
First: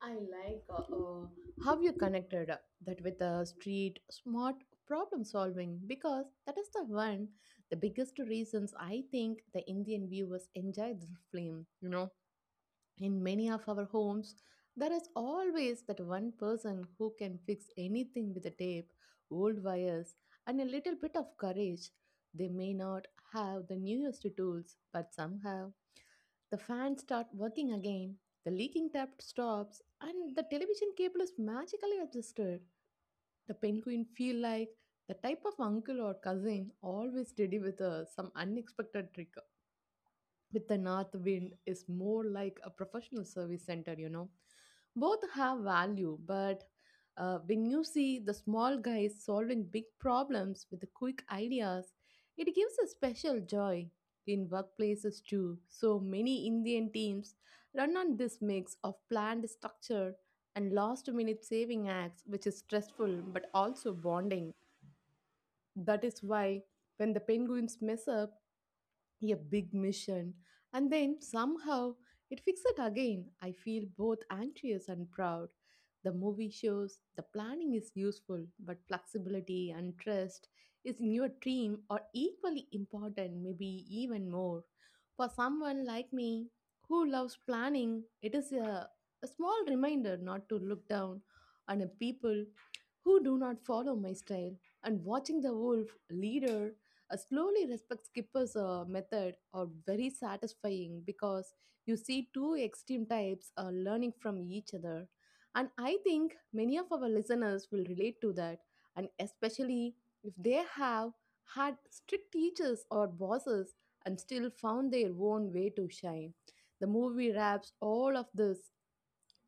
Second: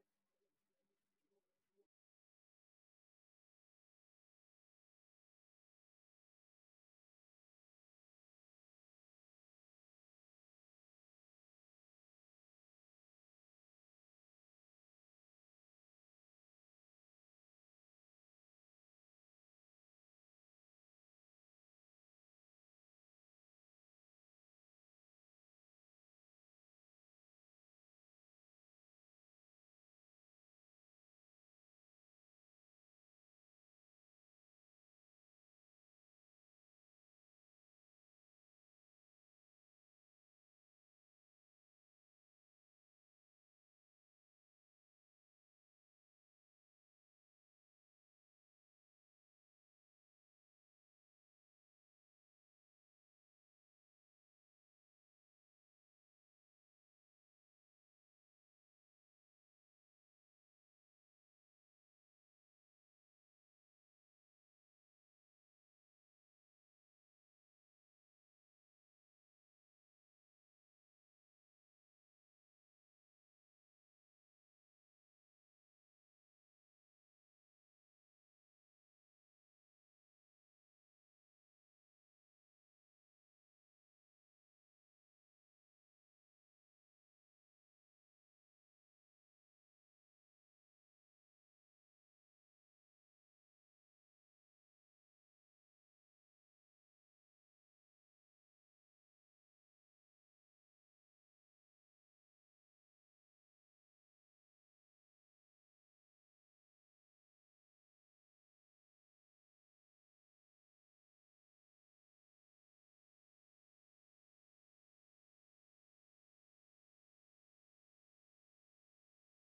I like how you connected that with the street smart problem solving, because that is the one the biggest reasons I think the Indian viewers enjoy this film. In many of our homes, there is always that one person who can fix anything with a tape, old wires, and a little bit of courage. They may not have the newest tools, but somehow the fans start working again, the leaking tap stops, and the television cable is magically adjusted. The penguin feel like the type of uncle or cousin always ready with some unexpected trick. With the North Wind is more like a professional service center, you know. Both have value, but when you see the small guys solving big problems with the quick ideas, it gives a special joy. In workplaces too, so many Indian teams run on this mix of planned structure and last minute saving acts, which is stressful but also bonding. That is why when the penguins mess up a big mission, and then somehow it fixed it again, I feel both anxious and proud. The movie shows the planning is useful, but flexibility and trust is in your dream are equally important, maybe even more. For someone like me who loves planning, it is a small reminder not to look down on a people who do not follow my style, and watching the wolf leader a slowly respect skippers method are very satisfying, because you see two extreme types learning from each other. And I think many of our listeners will relate to that, and especially if they have had strict teachers or bosses and still found their own way to shine. The movie wraps all of this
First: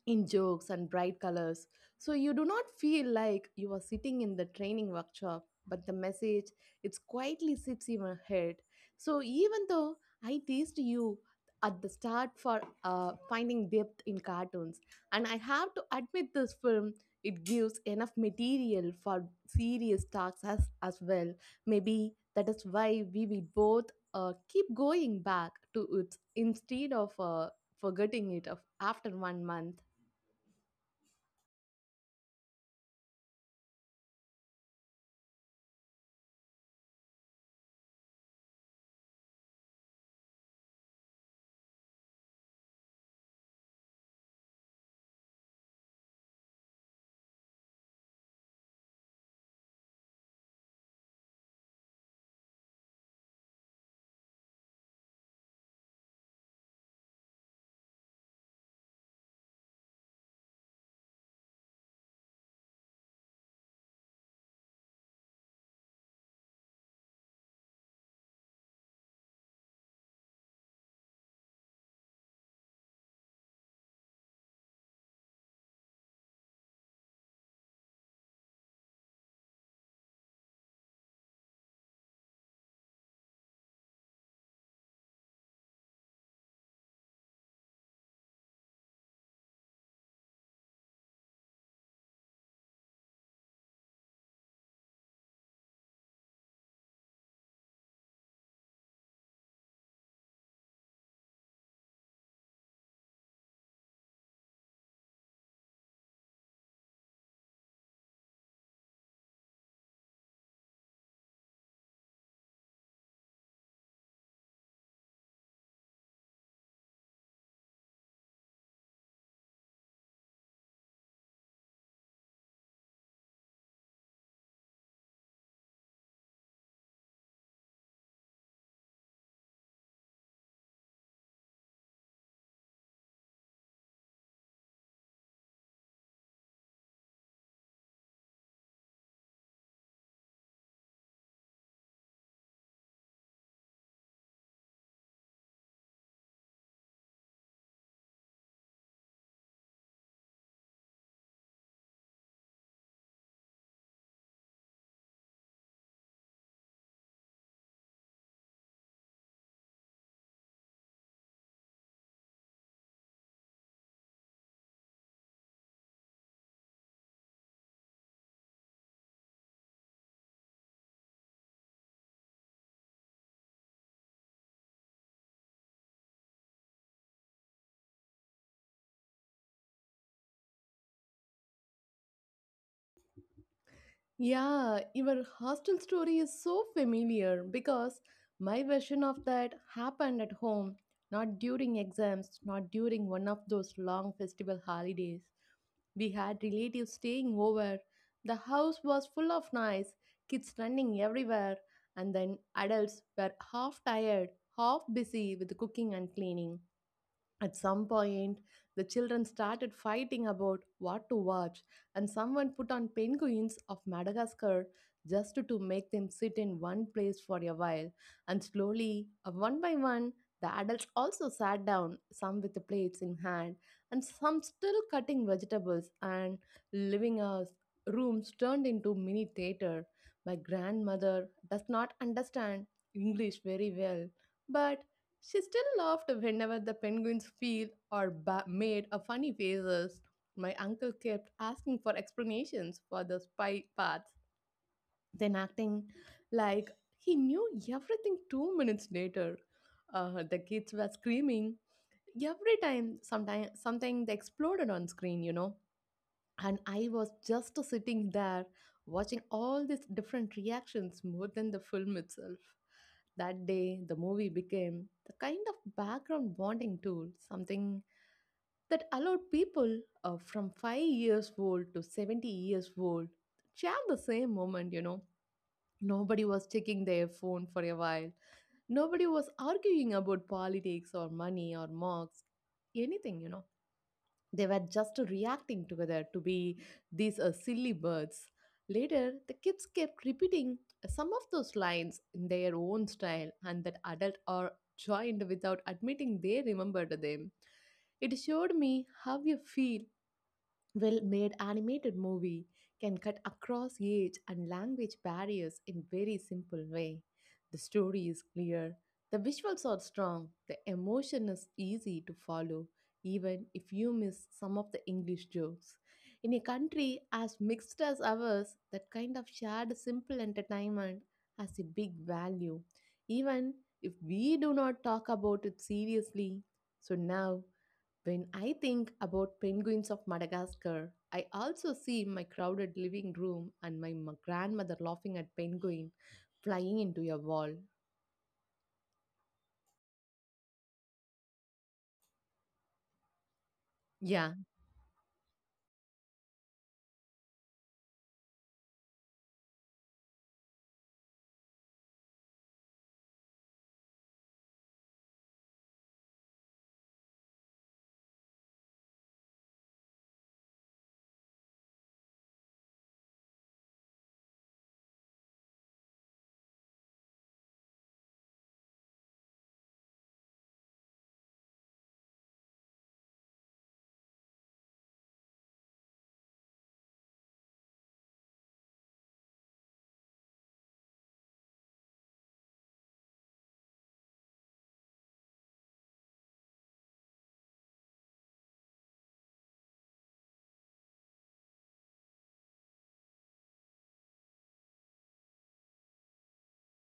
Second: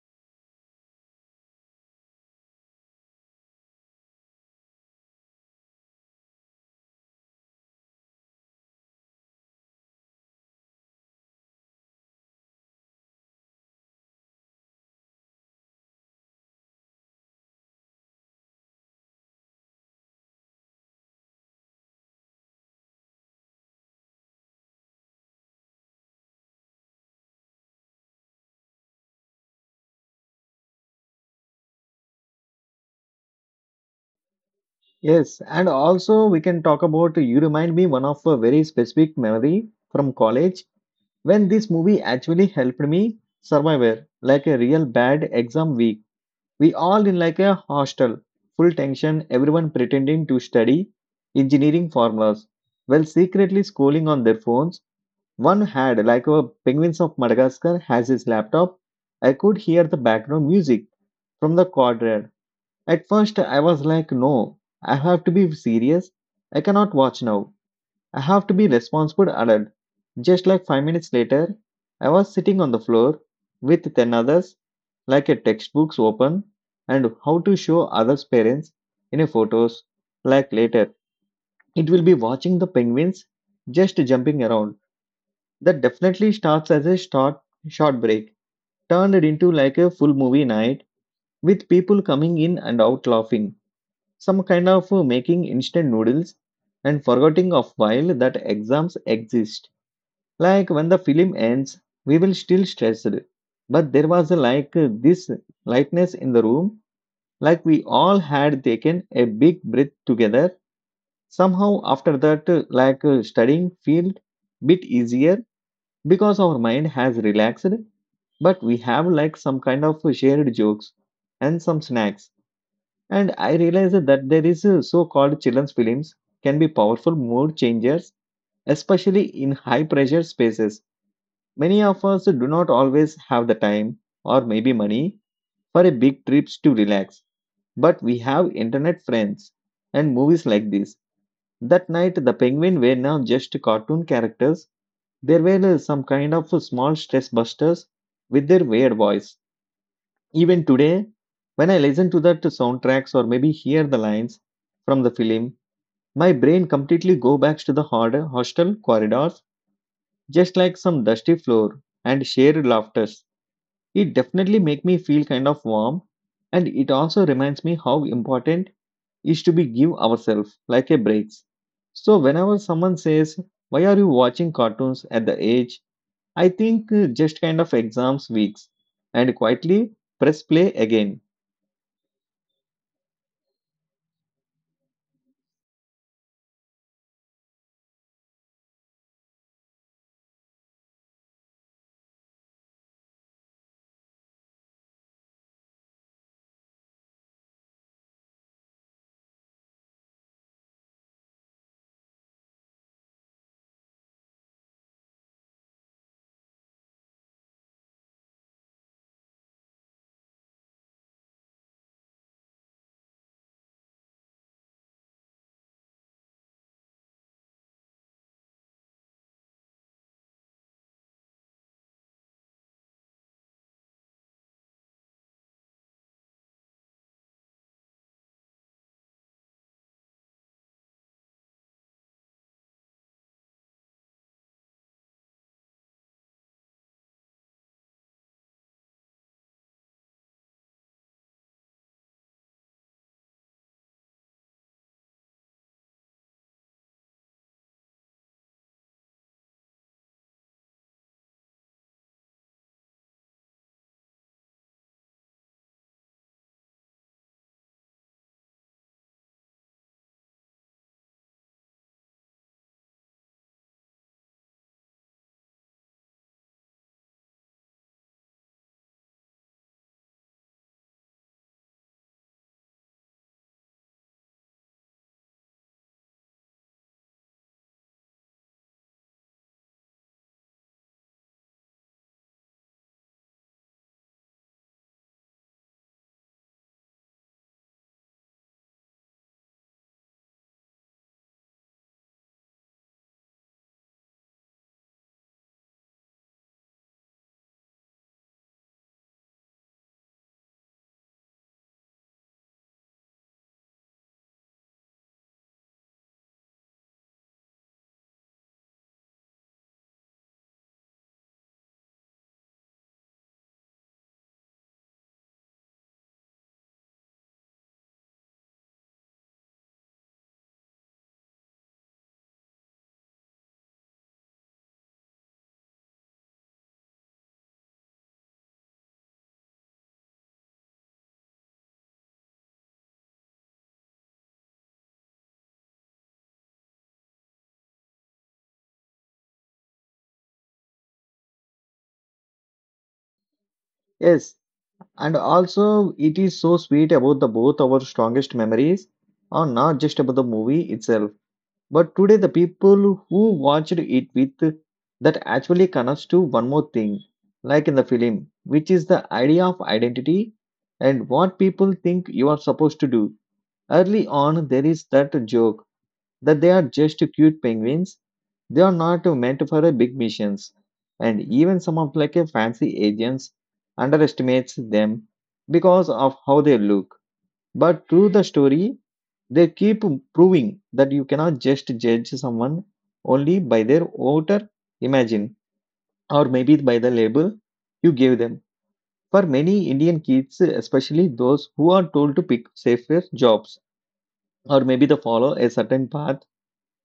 in jokes and bright colors. So you do not feel like you are sitting in the training workshop, but the message, it quietly sits in your head. So even though I teased you at the start for finding depth in cartoons, and I have to admit this film, it gives enough material for serious talks as well. Maybe that is why we will both keep going back to it instead of forgetting it of after one month.
Yes, and also we can talk about, you remind me one of a very specific memory from college when this movie actually helped me survive like a real bad exam week. We all in like a hostel, full tension, everyone pretending to study engineering formulas while secretly scrolling on their phones. One had like a penguins of madagascar has his laptop. I could hear the background music from the quadrant. At first I was like, no, I have to be serious, I cannot watch now, I have to be responsible adult. Just like 5 minutes later, I was sitting on the floor with 10 others, like a textbooks open, and how to show others' parents in a photos. Like later, it will be watching the penguins just jumping around. That definitely starts as a short break, turned into like a full movie night with people coming in and out laughing. Some kind of making instant noodles and forgetting of while that exams exist. Like when the film ends, we will still stressed, but there was a, like this lightness in the room, like we all had taken a big breath together. Somehow after that, like studying felt bit easier because our mind has relaxed. But we have like some kind of shared jokes and some snacks. And I realized that there is so-called children's films can be powerful mood changers, especially in high pressure spaces. Many of us do not always have the time or maybe money for a big trips to relax, but we have internet friends and movies like this. That night, the penguin were not just cartoon characters; they were some kind of small stress busters with their weird voice. Even today, when I listen to that soundtracks or maybe hear the lines from the film, my brain completely go back to the hard hostel corridors, just like some dusty floor and shared laughter. It definitely make me feel kind of warm, and it also reminds me how important is to be give ourselves like a breaks. So whenever someone says, "Why are you watching cartoons at the age?" I think just kind of exams weeks and quietly press play again.
Yeah, your hostel story is so familiar because my version of that happened at home, not during exams, not during one of those long festival holidays. We had relatives staying over. The house was full of noise, kids running everywhere, and then adults were half tired, half busy with cooking and cleaning. At some point, the children started fighting about what to watch, and someone put on Penguins of Madagascar just to make them sit in one place for a while. And slowly, one by one, the adults also sat down, some with the plates in hand, and some still cutting vegetables, and living rooms turned into mini theater. My grandmother does not understand English very well, but she still laughed whenever the penguins feel or made a funny faces. My uncle kept asking for explanations for the spy parts, then acting like he knew everything 2 minutes later. The kids were screaming every time. Sometimes something they exploded on screen, you know, and I was just sitting there watching all these different reactions more than the film itself. That day the movie became the kind of background bonding tool, something that allowed people from 5 years old to 70 years old share the same moment, you know. Nobody was checking their phone for a while. Nobody was arguing about politics or money or marks anything, you know. They were just reacting together to be these silly birds. Later, the kids kept repeating some of those lines in their own style, and that adult or joined without admitting they remembered them. It showed me how you feel well made animated movie can cut across age and language barriers in very simple way. The story is clear, the visuals are strong, the emotion is easy to follow, even if you miss some of the English jokes. In a country as mixed as ours, that kind of shared simple entertainment has a big value, even if we do not talk about it seriously. So now when I think about Penguins of Madagascar, I also see my crowded living room and my grandmother laughing at penguin flying into a wall.
Yes,
Yeah,
and also it is so sweet about the both our strongest memories are not just about the movie itself. But today, the people who watched it with, that actually connects to one more thing, like in the film, which is the idea of identity and what people think you are supposed to do. Early on, there is that joke that they are just cute penguins. They are not meant for a big missions, and even some of like a fancy agents underestimates them because of how they look. But through the story, they keep proving that you cannot just judge someone only by their outer imagine or maybe by the label you gave them. For many Indian kids, especially those who are told to pick safer jobs or maybe to follow a certain path,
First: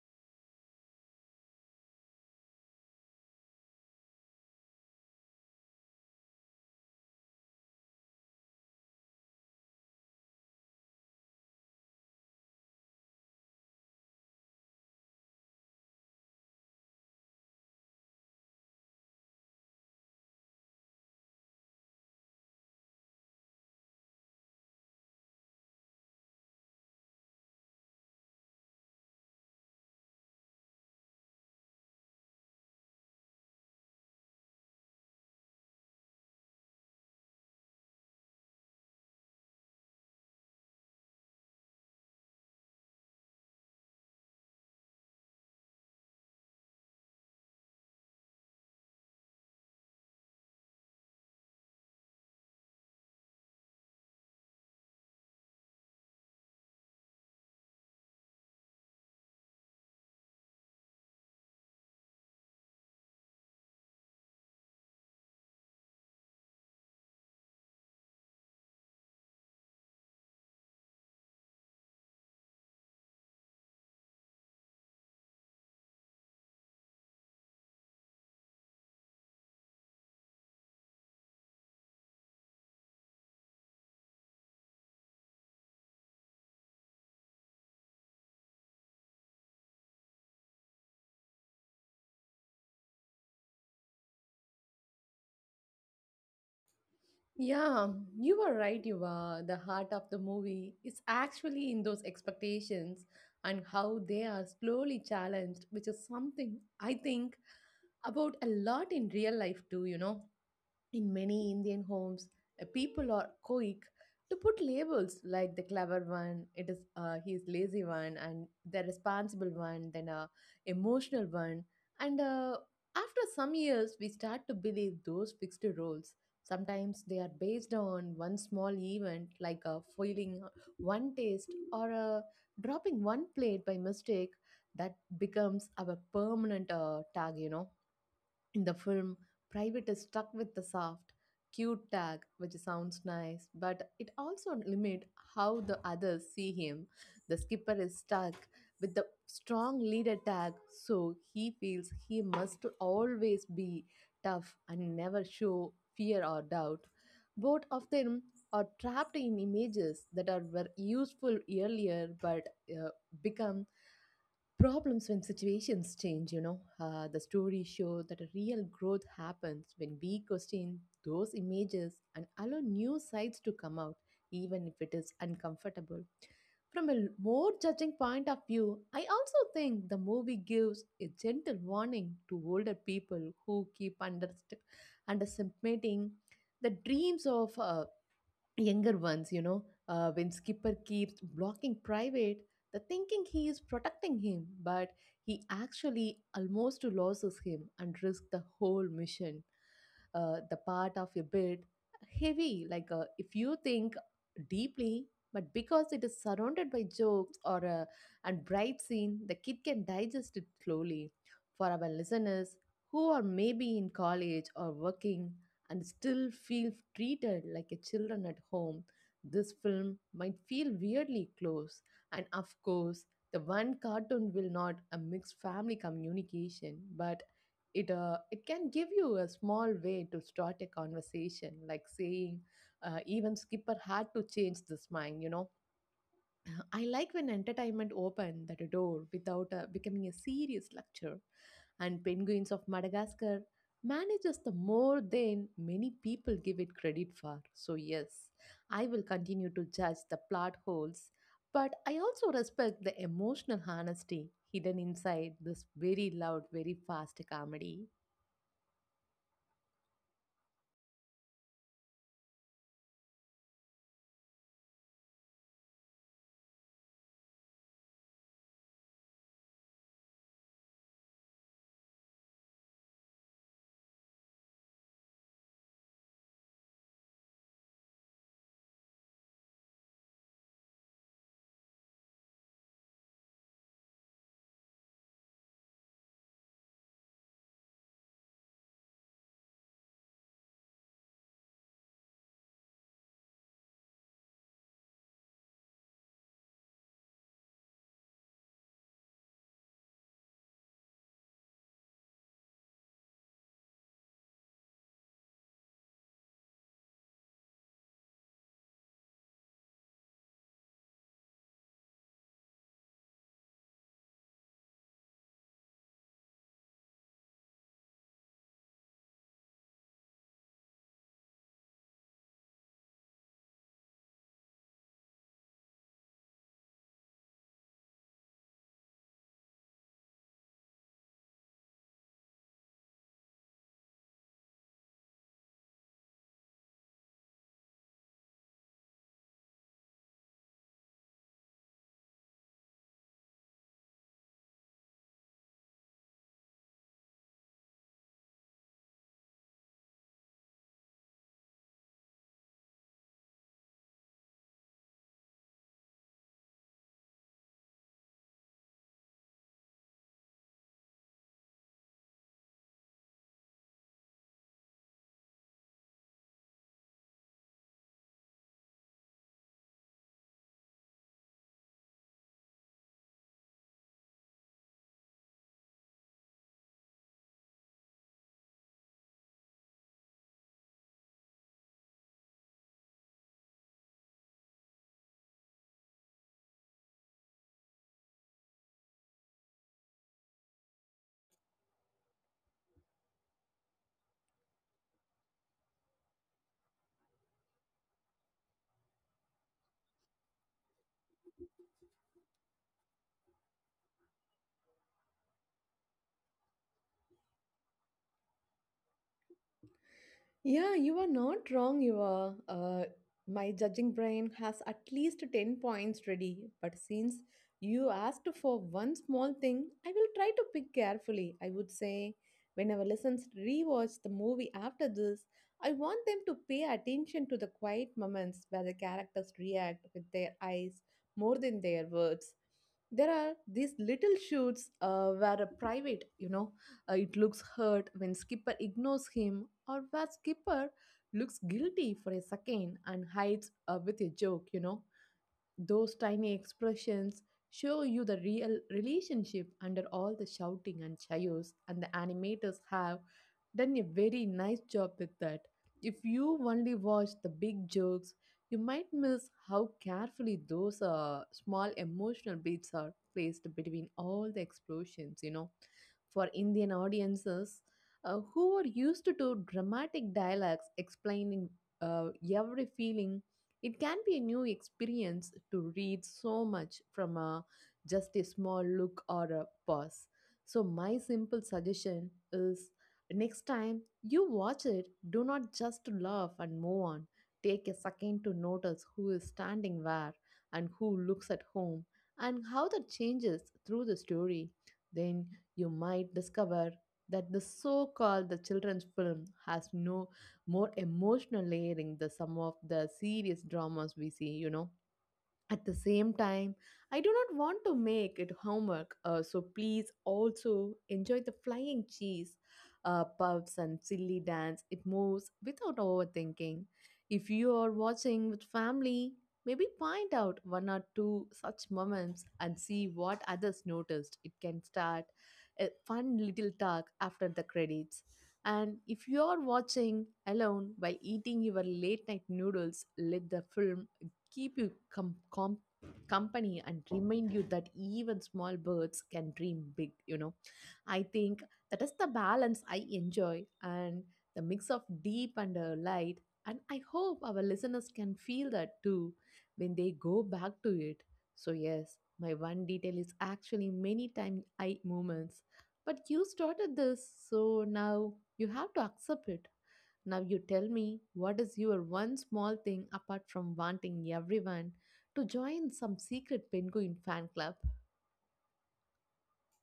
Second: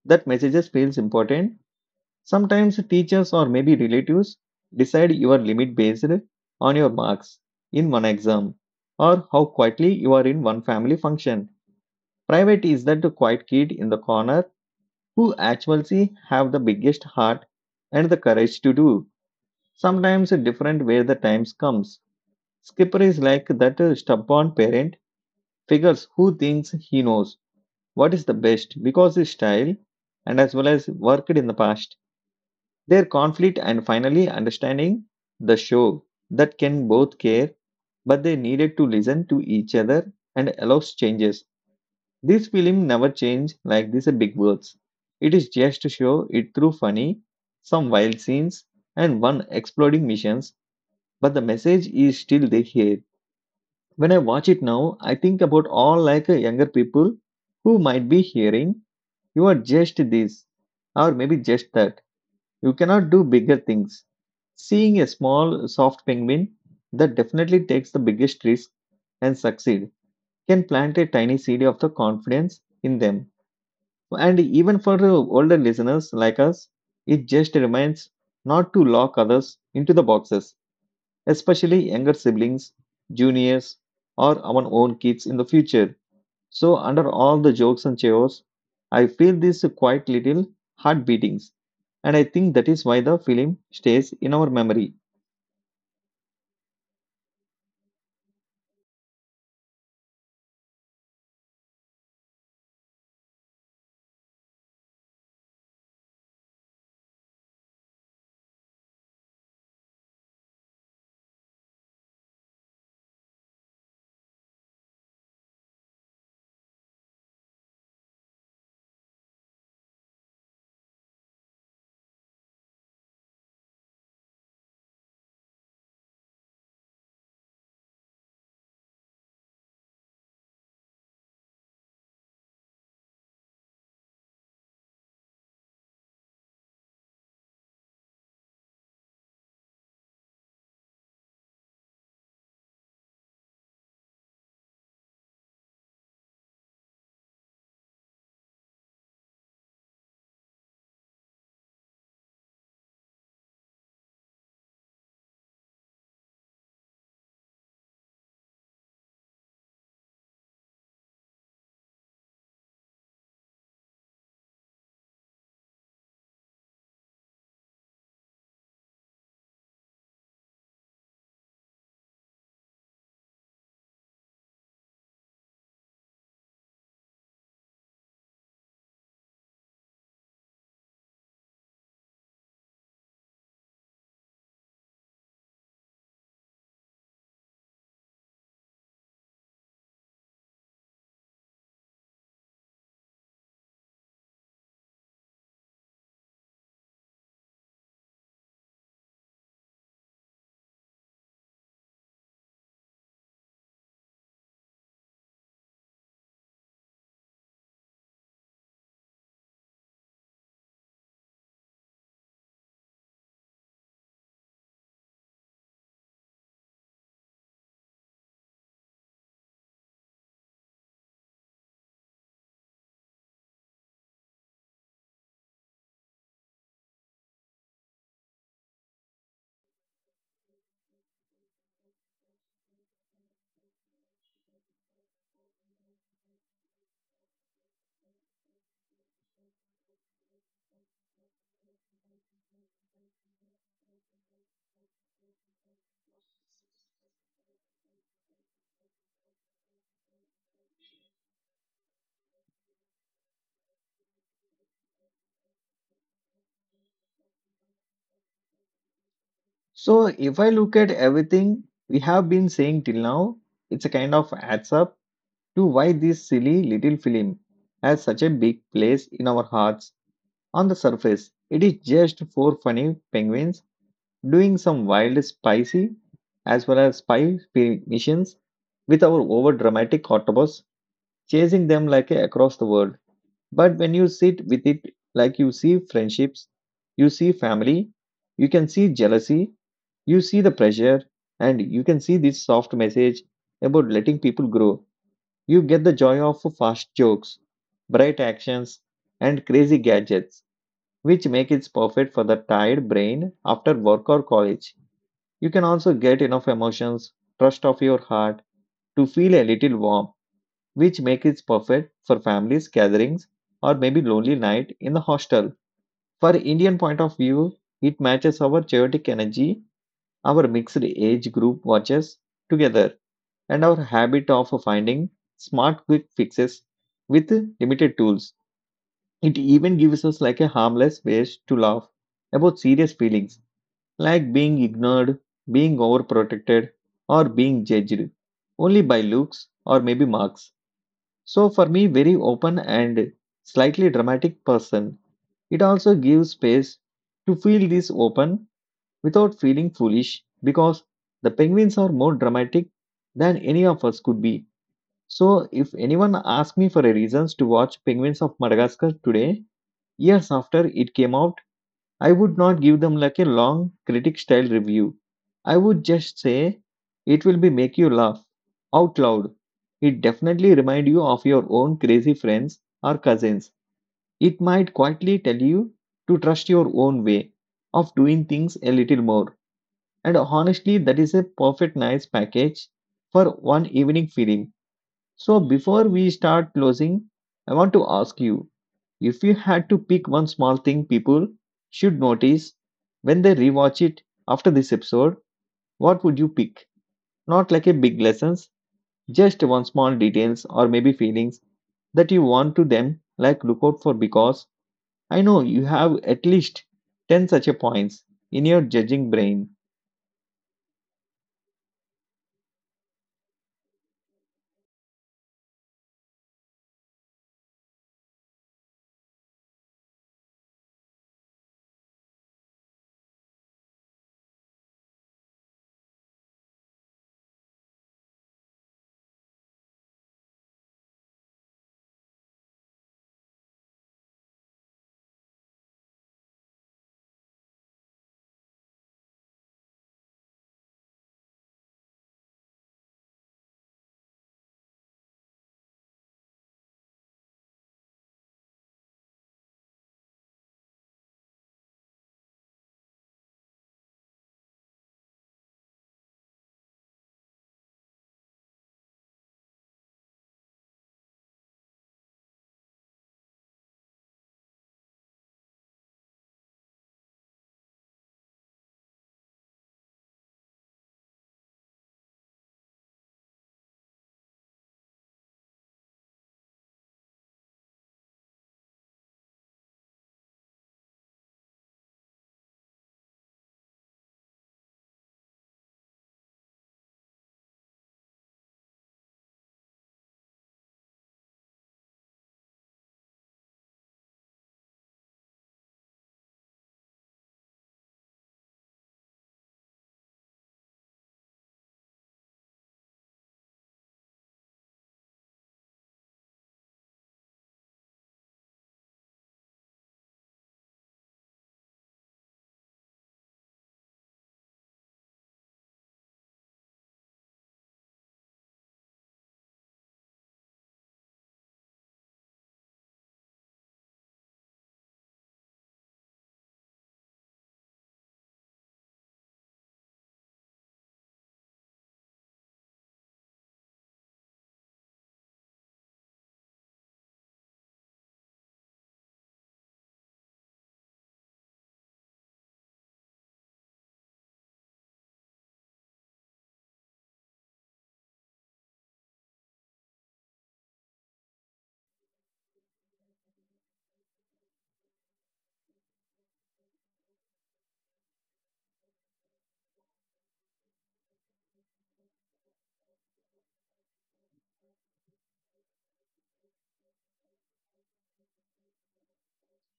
that messages feels important. Sometimes teachers or maybe relatives decide your limit based on your marks in one exam or how quietly you are in one family function. Private is that the quiet kid in the corner who actually have the biggest heart and the courage to do. Sometimes a different where the times comes. Skipper is like that stubborn parent figures who thinks he knows what is the best because his style and as well as worked in the past. Their conflict and finally understanding the show that can both care, but they needed to listen to each other and allows changes. This film never changed like these big words. It is just to show it through funny, some wild scenes, and one exploding missions, but the message is still there here. When I watch it now, I think about all like younger people who might be hearing, you are just this, or maybe just that. You cannot do bigger things. Seeing a small, soft penguin that definitely takes the biggest risk and succeed can plant a tiny seed of the confidence in them, and even for the older listeners like us, it just reminds not to lock others into the boxes, especially younger siblings, juniors, or our own kids in the future. So, under all the jokes and chaos, I feel these quite little heart beatings, and I think that is why the film stays in our memory.
yeah, you are right. You are The heart of the movie is actually in those expectations and how they are slowly challenged, which is something I think about a lot in real life too, you know. In many Indian homes, people are quick to put labels like the clever one, it is he is lazy one, and the responsible one, then a emotional one. And after some years, we start to believe those fixed roles. Sometimes they are based on one small event, like a foiling one taste or a dropping one plate by mistake. That becomes our permanent tag, you know. In the film, Private is stuck with the soft, cute tag, which sounds nice, but it also limits how the others see him. The skipper is stuck with the strong leader tag, so he feels he must always be tough and never show fear or doubt. Both of them are trapped in images that are were useful earlier but become problems when situations change, you know. The stories show that a real growth happens when we question those images and allow new sides to come out, even if it is uncomfortable. From a more judging point of view, I also think the movie gives a gentle warning to older people who keep underestimating the dreams of younger ones, you know. When Skipper keeps blocking Private, the thinking he is protecting him, but he actually almost loses him and risks the whole mission. The part of your bed heavy. Like, if you think deeply, but because it is surrounded by jokes or a and bright scene, the kid can digest it slowly. For our listeners who are maybe in college or working and still feel treated like a children at home, this film might feel weirdly close. And of course, the one cartoon will not a mixed family communication, but it can give you a small way to start a conversation, like saying, even Skipper had to change this mind, you know. [clears throat] I like when entertainment opened that door without becoming a serious lecture. And Penguins of Madagascar manages the more than many people give it credit for. So, yes, I will continue to judge the plot holes, but I also respect the emotional honesty hidden inside this very loud, very fast comedy.
So, if I look at everything we have been saying till now, it's a kind of adds up to why this silly little film has such a big place in our hearts. On the surface, it is just four funny penguins doing some wild, spicy, as well as spy missions with our over dramatic octopus chasing them like across the world. But when you sit with it, like you see friendships, you see family, you can see jealousy, you see the pressure, and you can see this soft message about letting people grow. You get the joy of fast jokes, bright actions, and crazy gadgets, which make it perfect for the tired brain after work or college. You can also get enough emotions, trust of your heart, to feel a little warm, which make it perfect for families, gatherings, or maybe lonely night in the hostel. For Indian point of view, it matches our chaotic energy, our mixed age group watches together, and our habit of finding smart quick fixes with limited tools. It even gives us like a harmless ways to laugh about serious feelings like being ignored, being overprotected, or being judged only by looks or maybe marks. So for me, very open and slightly dramatic person, it also gives space to feel this open without feeling foolish because the penguins are more dramatic than any of us could be. So, if anyone asked me for a reasons to watch Penguins of Madagascar today, years after it came out, I would not give them like a long critic style review. I would just say it will be make you laugh out loud. It definitely remind you of your own crazy friends or cousins. It might quietly tell you to trust your own way of doing things a little more. And honestly, that is a perfect nice package for one evening film. So, before we start closing, I want to ask you, if you had to pick one small thing people should notice when they rewatch it after this episode, what would you pick? Not like a big lessons, just one small details or maybe feelings that you want to them like look out for because I know you have at least 10 such a points in your judging brain.
Yeah, you are not wrong, you are. My judging brain has at least 10 points ready, but since you asked for one small thing, I will try to pick carefully. I would say, when our listeners rewatch the movie after this, I want them to pay attention to the quiet moments where the characters react with their eyes more than their words. There are these little shoots where a private, you know, it looks hurt when Skipper ignores him, or where Skipper looks guilty for a second and hides with a joke, you know. Those tiny expressions show you the real relationship under all the shouting and chaos, and the animators have done a very nice job with that. If you only watch the big jokes, you might miss how carefully those small emotional beats are placed between all the explosions, you know. For Indian audiences, who are used to do dramatic dialogues explaining uh, every feeling, it can be a new experience to read so much from a, just a small look or a pause. So, my simple suggestion is, next time you watch it, do not just laugh and move on. Take a second to notice who is standing where and who looks at whom and how that changes through the story. Then you might discover that the so called the children's film has no more emotional layering the some of the serious dramas we see, you know. At the same time, I do not want to make it homework, so please also enjoy the flying cheese, puffs, and silly dance. It moves without overthinking. If you are watching with family, maybe point out one or two such moments and see what others noticed. It can start a fun little talk after the credits. And if you are watching alone while eating your late night noodles, let the film keep you company and remind you that even small birds can dream big, you know. I think that is the balance I enjoy and the mix of deep and light, and I hope our listeners can feel that too when they go back to it. So yes, my one detail is actually many time I moments, but you started this, so now you have to accept it. Now you tell me, what is your one small thing apart from wanting everyone to join some secret penguin fan club?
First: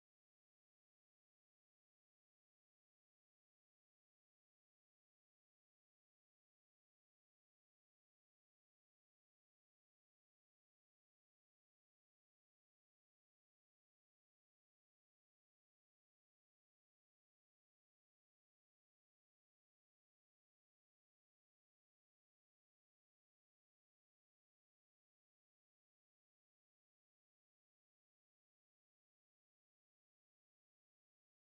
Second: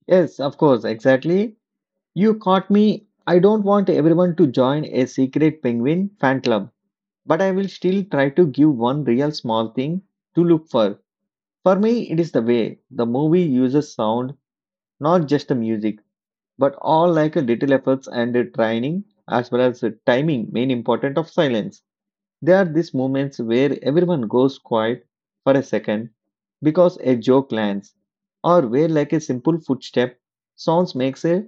Yes, of course, exactly. You caught me. I don't want everyone to join a secret penguin fan club, but I will still try to give one real small thing to look for. For me, it is the way the movie uses sound, not just the music, but all like a little efforts and a training as well as the timing, main important of silence. There are these moments where everyone goes quiet for a second because a joke lands, or where like a simple footstep sounds makes a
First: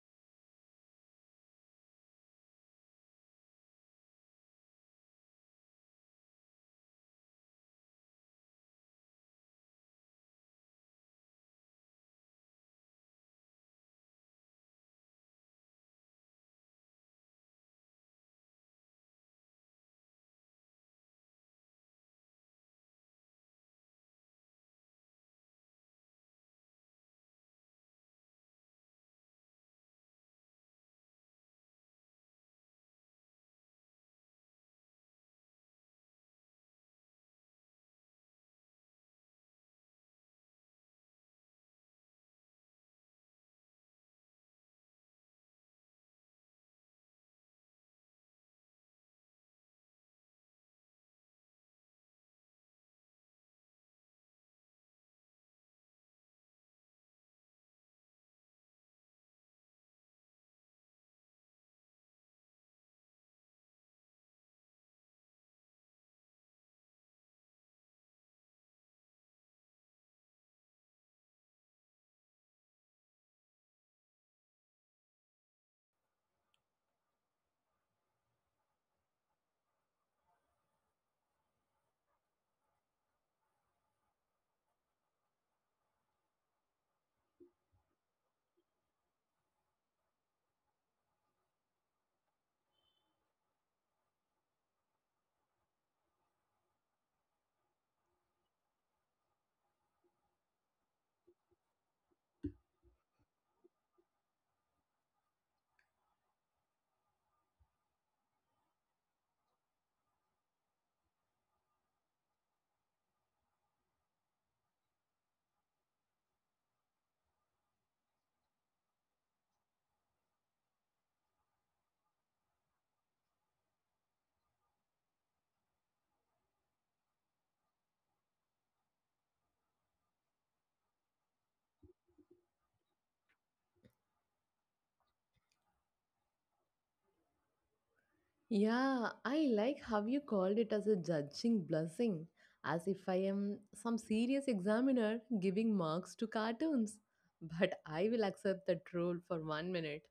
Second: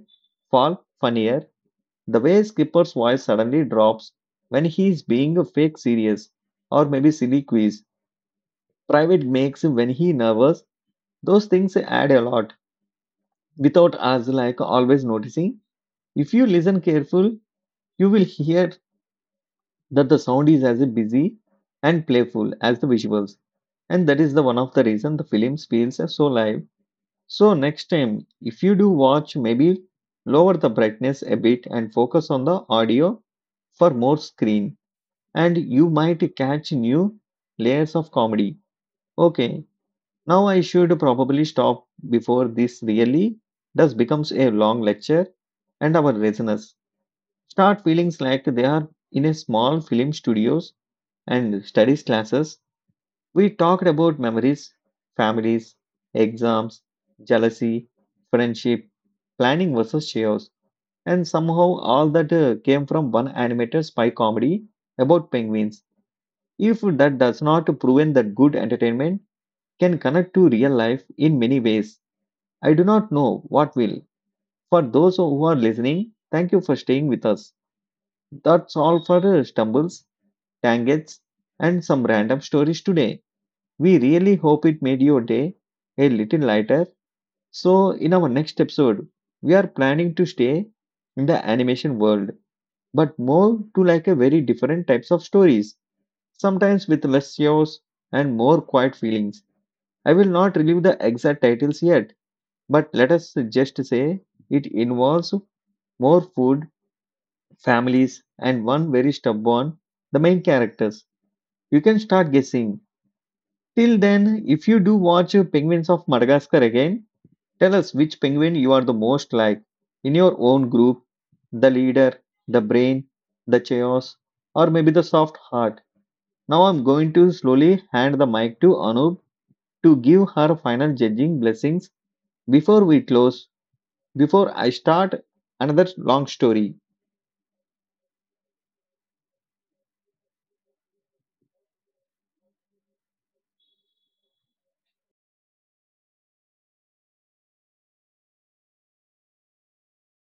fall funnier, the way Skipper's voice suddenly drops when he is being a fake serious or maybe silly quiz. Private makes him when he nervous. Those things add a lot without us like always noticing. If you listen careful, you will hear that the sound is as busy and playful as the visuals. And that is the one of the reason the film feels so live. So next time if you do watch, maybe lower the brightness a bit and focus on the audio for more screen, and you might catch new layers of comedy. Okay, now I should probably stop before this really does becomes a long lecture and our listeners start feeling like they are in a small film studios and studies classes. We talked about memories, families, exams, jealousy, friendship, planning versus chaos, and somehow all that came from one animated spy comedy about penguins. If that does not prevent that good entertainment can connect to real life in many ways, I do not know what will. For those who are listening, thank you for staying with us. That's all for stumbles, tangents, and some random stories today. We really hope it made your day a little lighter. So, in our next episode, we are planning to stay in the animation world, but more to like a very different types of stories, sometimes with less chaos and more quiet feelings. I will not reveal the exact titles yet, but let us just say it involves more food, families, and one very stubborn, the main characters. You can start guessing. Till then, if you do watch Penguins of Madagascar again, tell us which penguin you are the most like in your own group, the leader, the brain, the chaos, or maybe the soft heart. Now I'm going to slowly hand the mic to Anup to give her final judging blessings before we close. Before I start another long story,
Yeah, I like how you called it as a judging blessing, as if I am some serious examiner giving marks to cartoons. [laughs] But I will accept that rule for 1 minute.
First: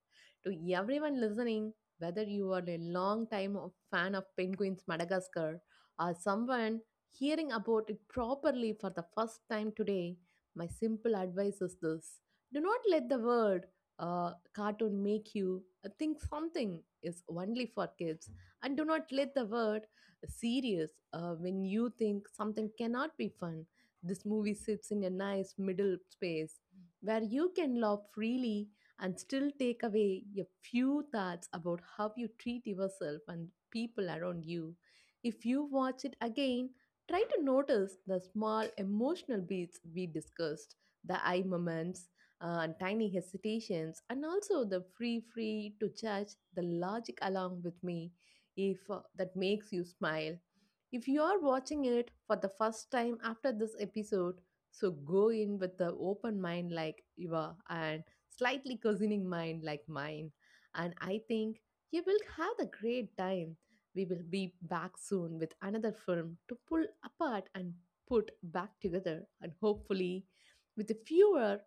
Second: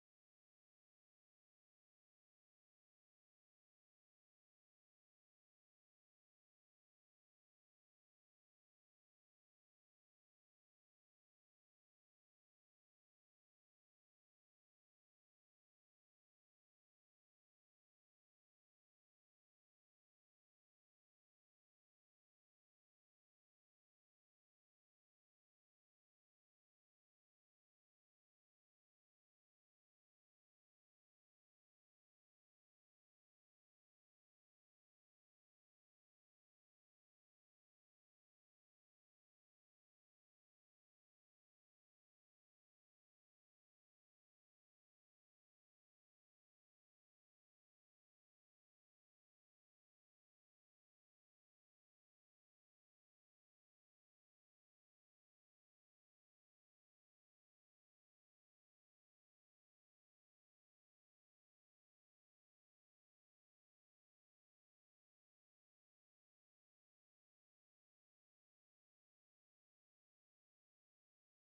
To everyone listening, whether you are a long time fan of Penguins Madagascar or someone hearing about it properly for the first time today, my simple advice is this: do not let the word cartoon make you think something is only for kids, and do not let the word serious when you think something cannot be fun. This movie sits in a nice middle space where you can laugh freely and still take away a few thoughts about how you treat yourself and people around you. If you watch it again, try to notice the small emotional beats we discussed, the eye moments, and tiny hesitations, and also the free to judge the logic along with me, if that makes you smile. If you are watching it for the first time after this episode, so go in with the open mind like you are and slightly cushioning mind like mine. And I think you will have a great time. We will be back soon with another film to pull apart and put back together, and hopefully with fewer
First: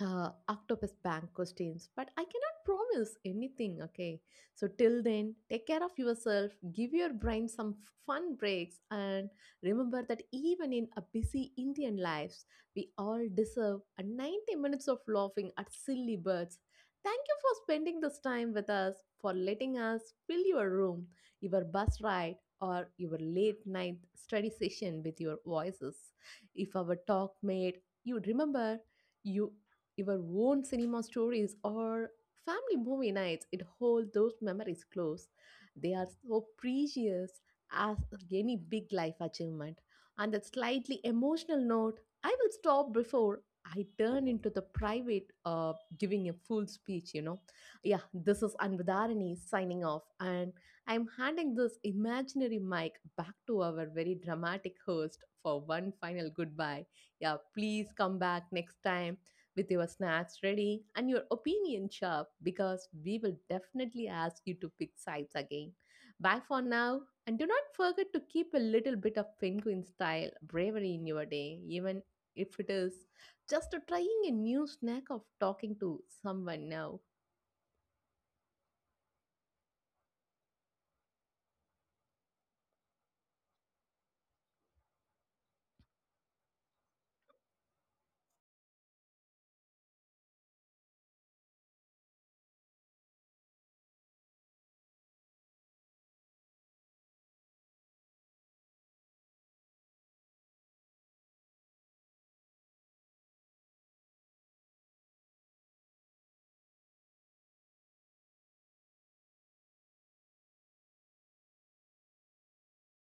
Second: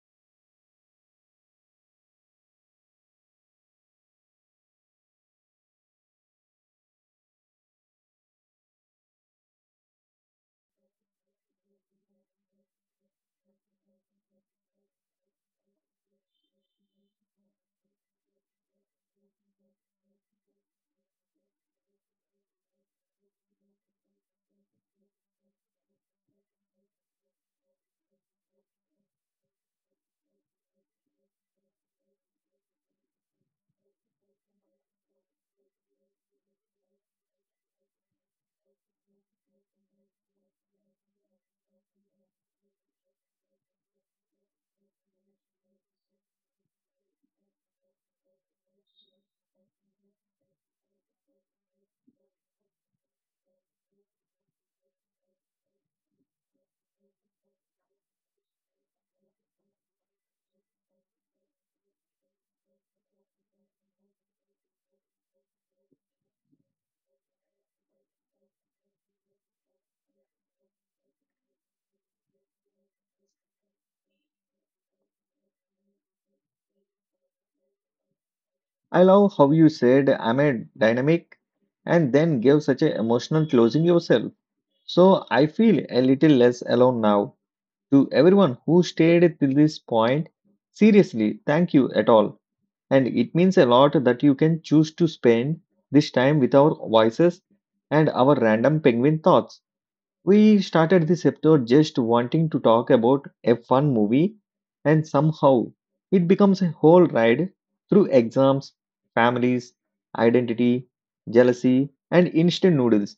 octopus bank questions, but I cannot promise anything. Okay, so till then, take care of yourself, give your brain some fun breaks, and remember that even in a busy indian lives, we all deserve a 90 minutes of laughing at silly birds. Thank you for spending this time with us, for letting us fill your room, your bus ride, or your late night study session with your voices. If our talk made you remember you your own cinema stories or family movie nights, it holds those memories close. They are so precious as any big life achievement. On that slightly emotional note, I will stop before I turn into the private giving a full speech, you know. Yeah, this is Anvadarani signing off, and I'm handing this imaginary mic back to our very dramatic host for one final goodbye. Yeah, please come back next time with your snacks ready and your opinion sharp, because we will definitely ask you to pick sides again. Bye for now, and do not forget to keep a little bit of penguin style bravery in your day, even if it is just a trying a new snack of talking to someone now.
I love how you said I'm a dynamic and then gave such an emotional closing yourself. So I feel a little less alone now. To everyone who stayed till this point, seriously, thank you at all. And it means a lot that you can choose to spend this time with our voices and our random penguin thoughts. We started this episode just wanting to talk about a fun movie, and somehow it becomes a whole ride through exams, families, identity, jealousy, and instant noodles.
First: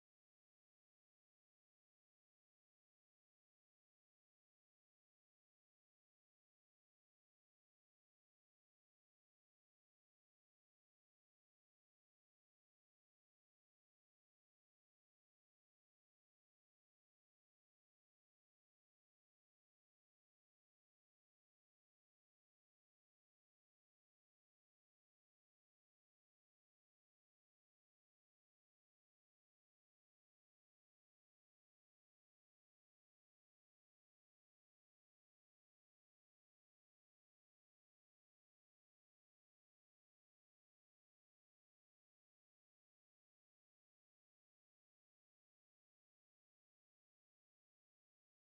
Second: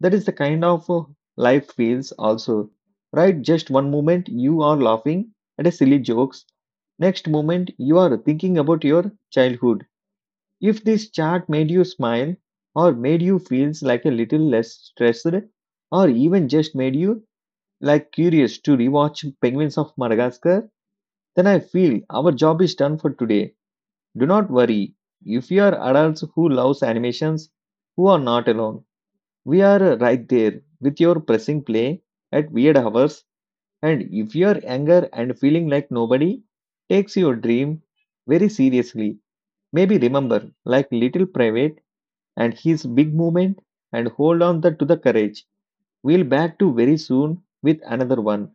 That is the kind of life feels also, right? Just one moment you are laughing at a silly jokes, next moment you are thinking about your childhood. If this chat made you smile or made you feels like a little less stressed or even just made you like curious to rewatch Penguins of Madagascar, then I feel our job is done for today. Do not worry. If you are adults who loves animations, who are not alone. We are right there with your pressing play at weird hours. And if you are younger and feeling like nobody takes your dream very seriously, maybe remember like little private and his big movement and hold on to the courage. We'll back to very soon with another one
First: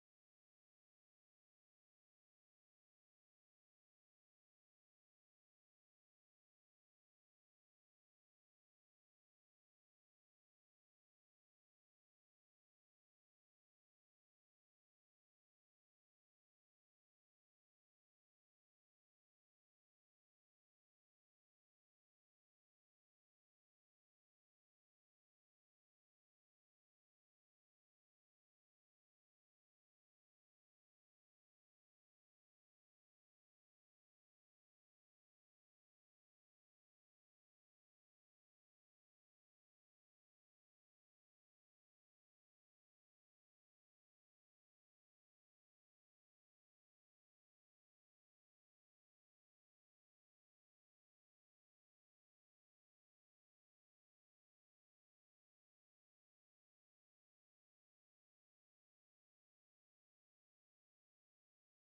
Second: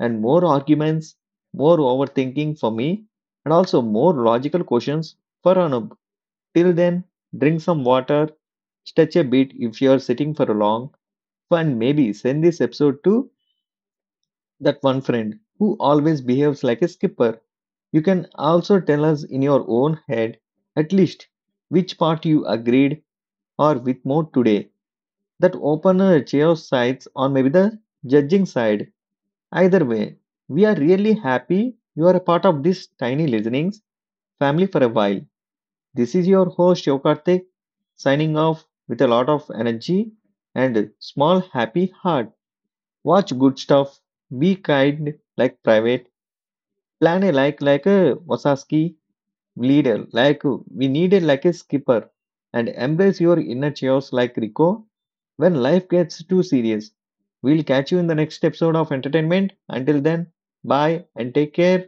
and more arguments, more overthinking for me, and also more logical questions for Anub. Till then, drink some water, stretch a bit if you're sitting for a long, and maybe send this episode to that one friend who always behaves like a skipper. You can also tell us in your own head, at least, which part you agreed or with more today. That open chaos sides or maybe the judging side. Either way, we are really happy you are a part of this tiny listenings family for a while. This is your host Yokartik signing off with a lot of energy and a small happy heart. Watch good stuff, be kind like private, plan a like a Wasaski leader, like we needed like a skipper, and embrace your inner chaos like Rico. When life gets too serious, we'll catch you in the next episode of entertainment. Until then, bye and take care.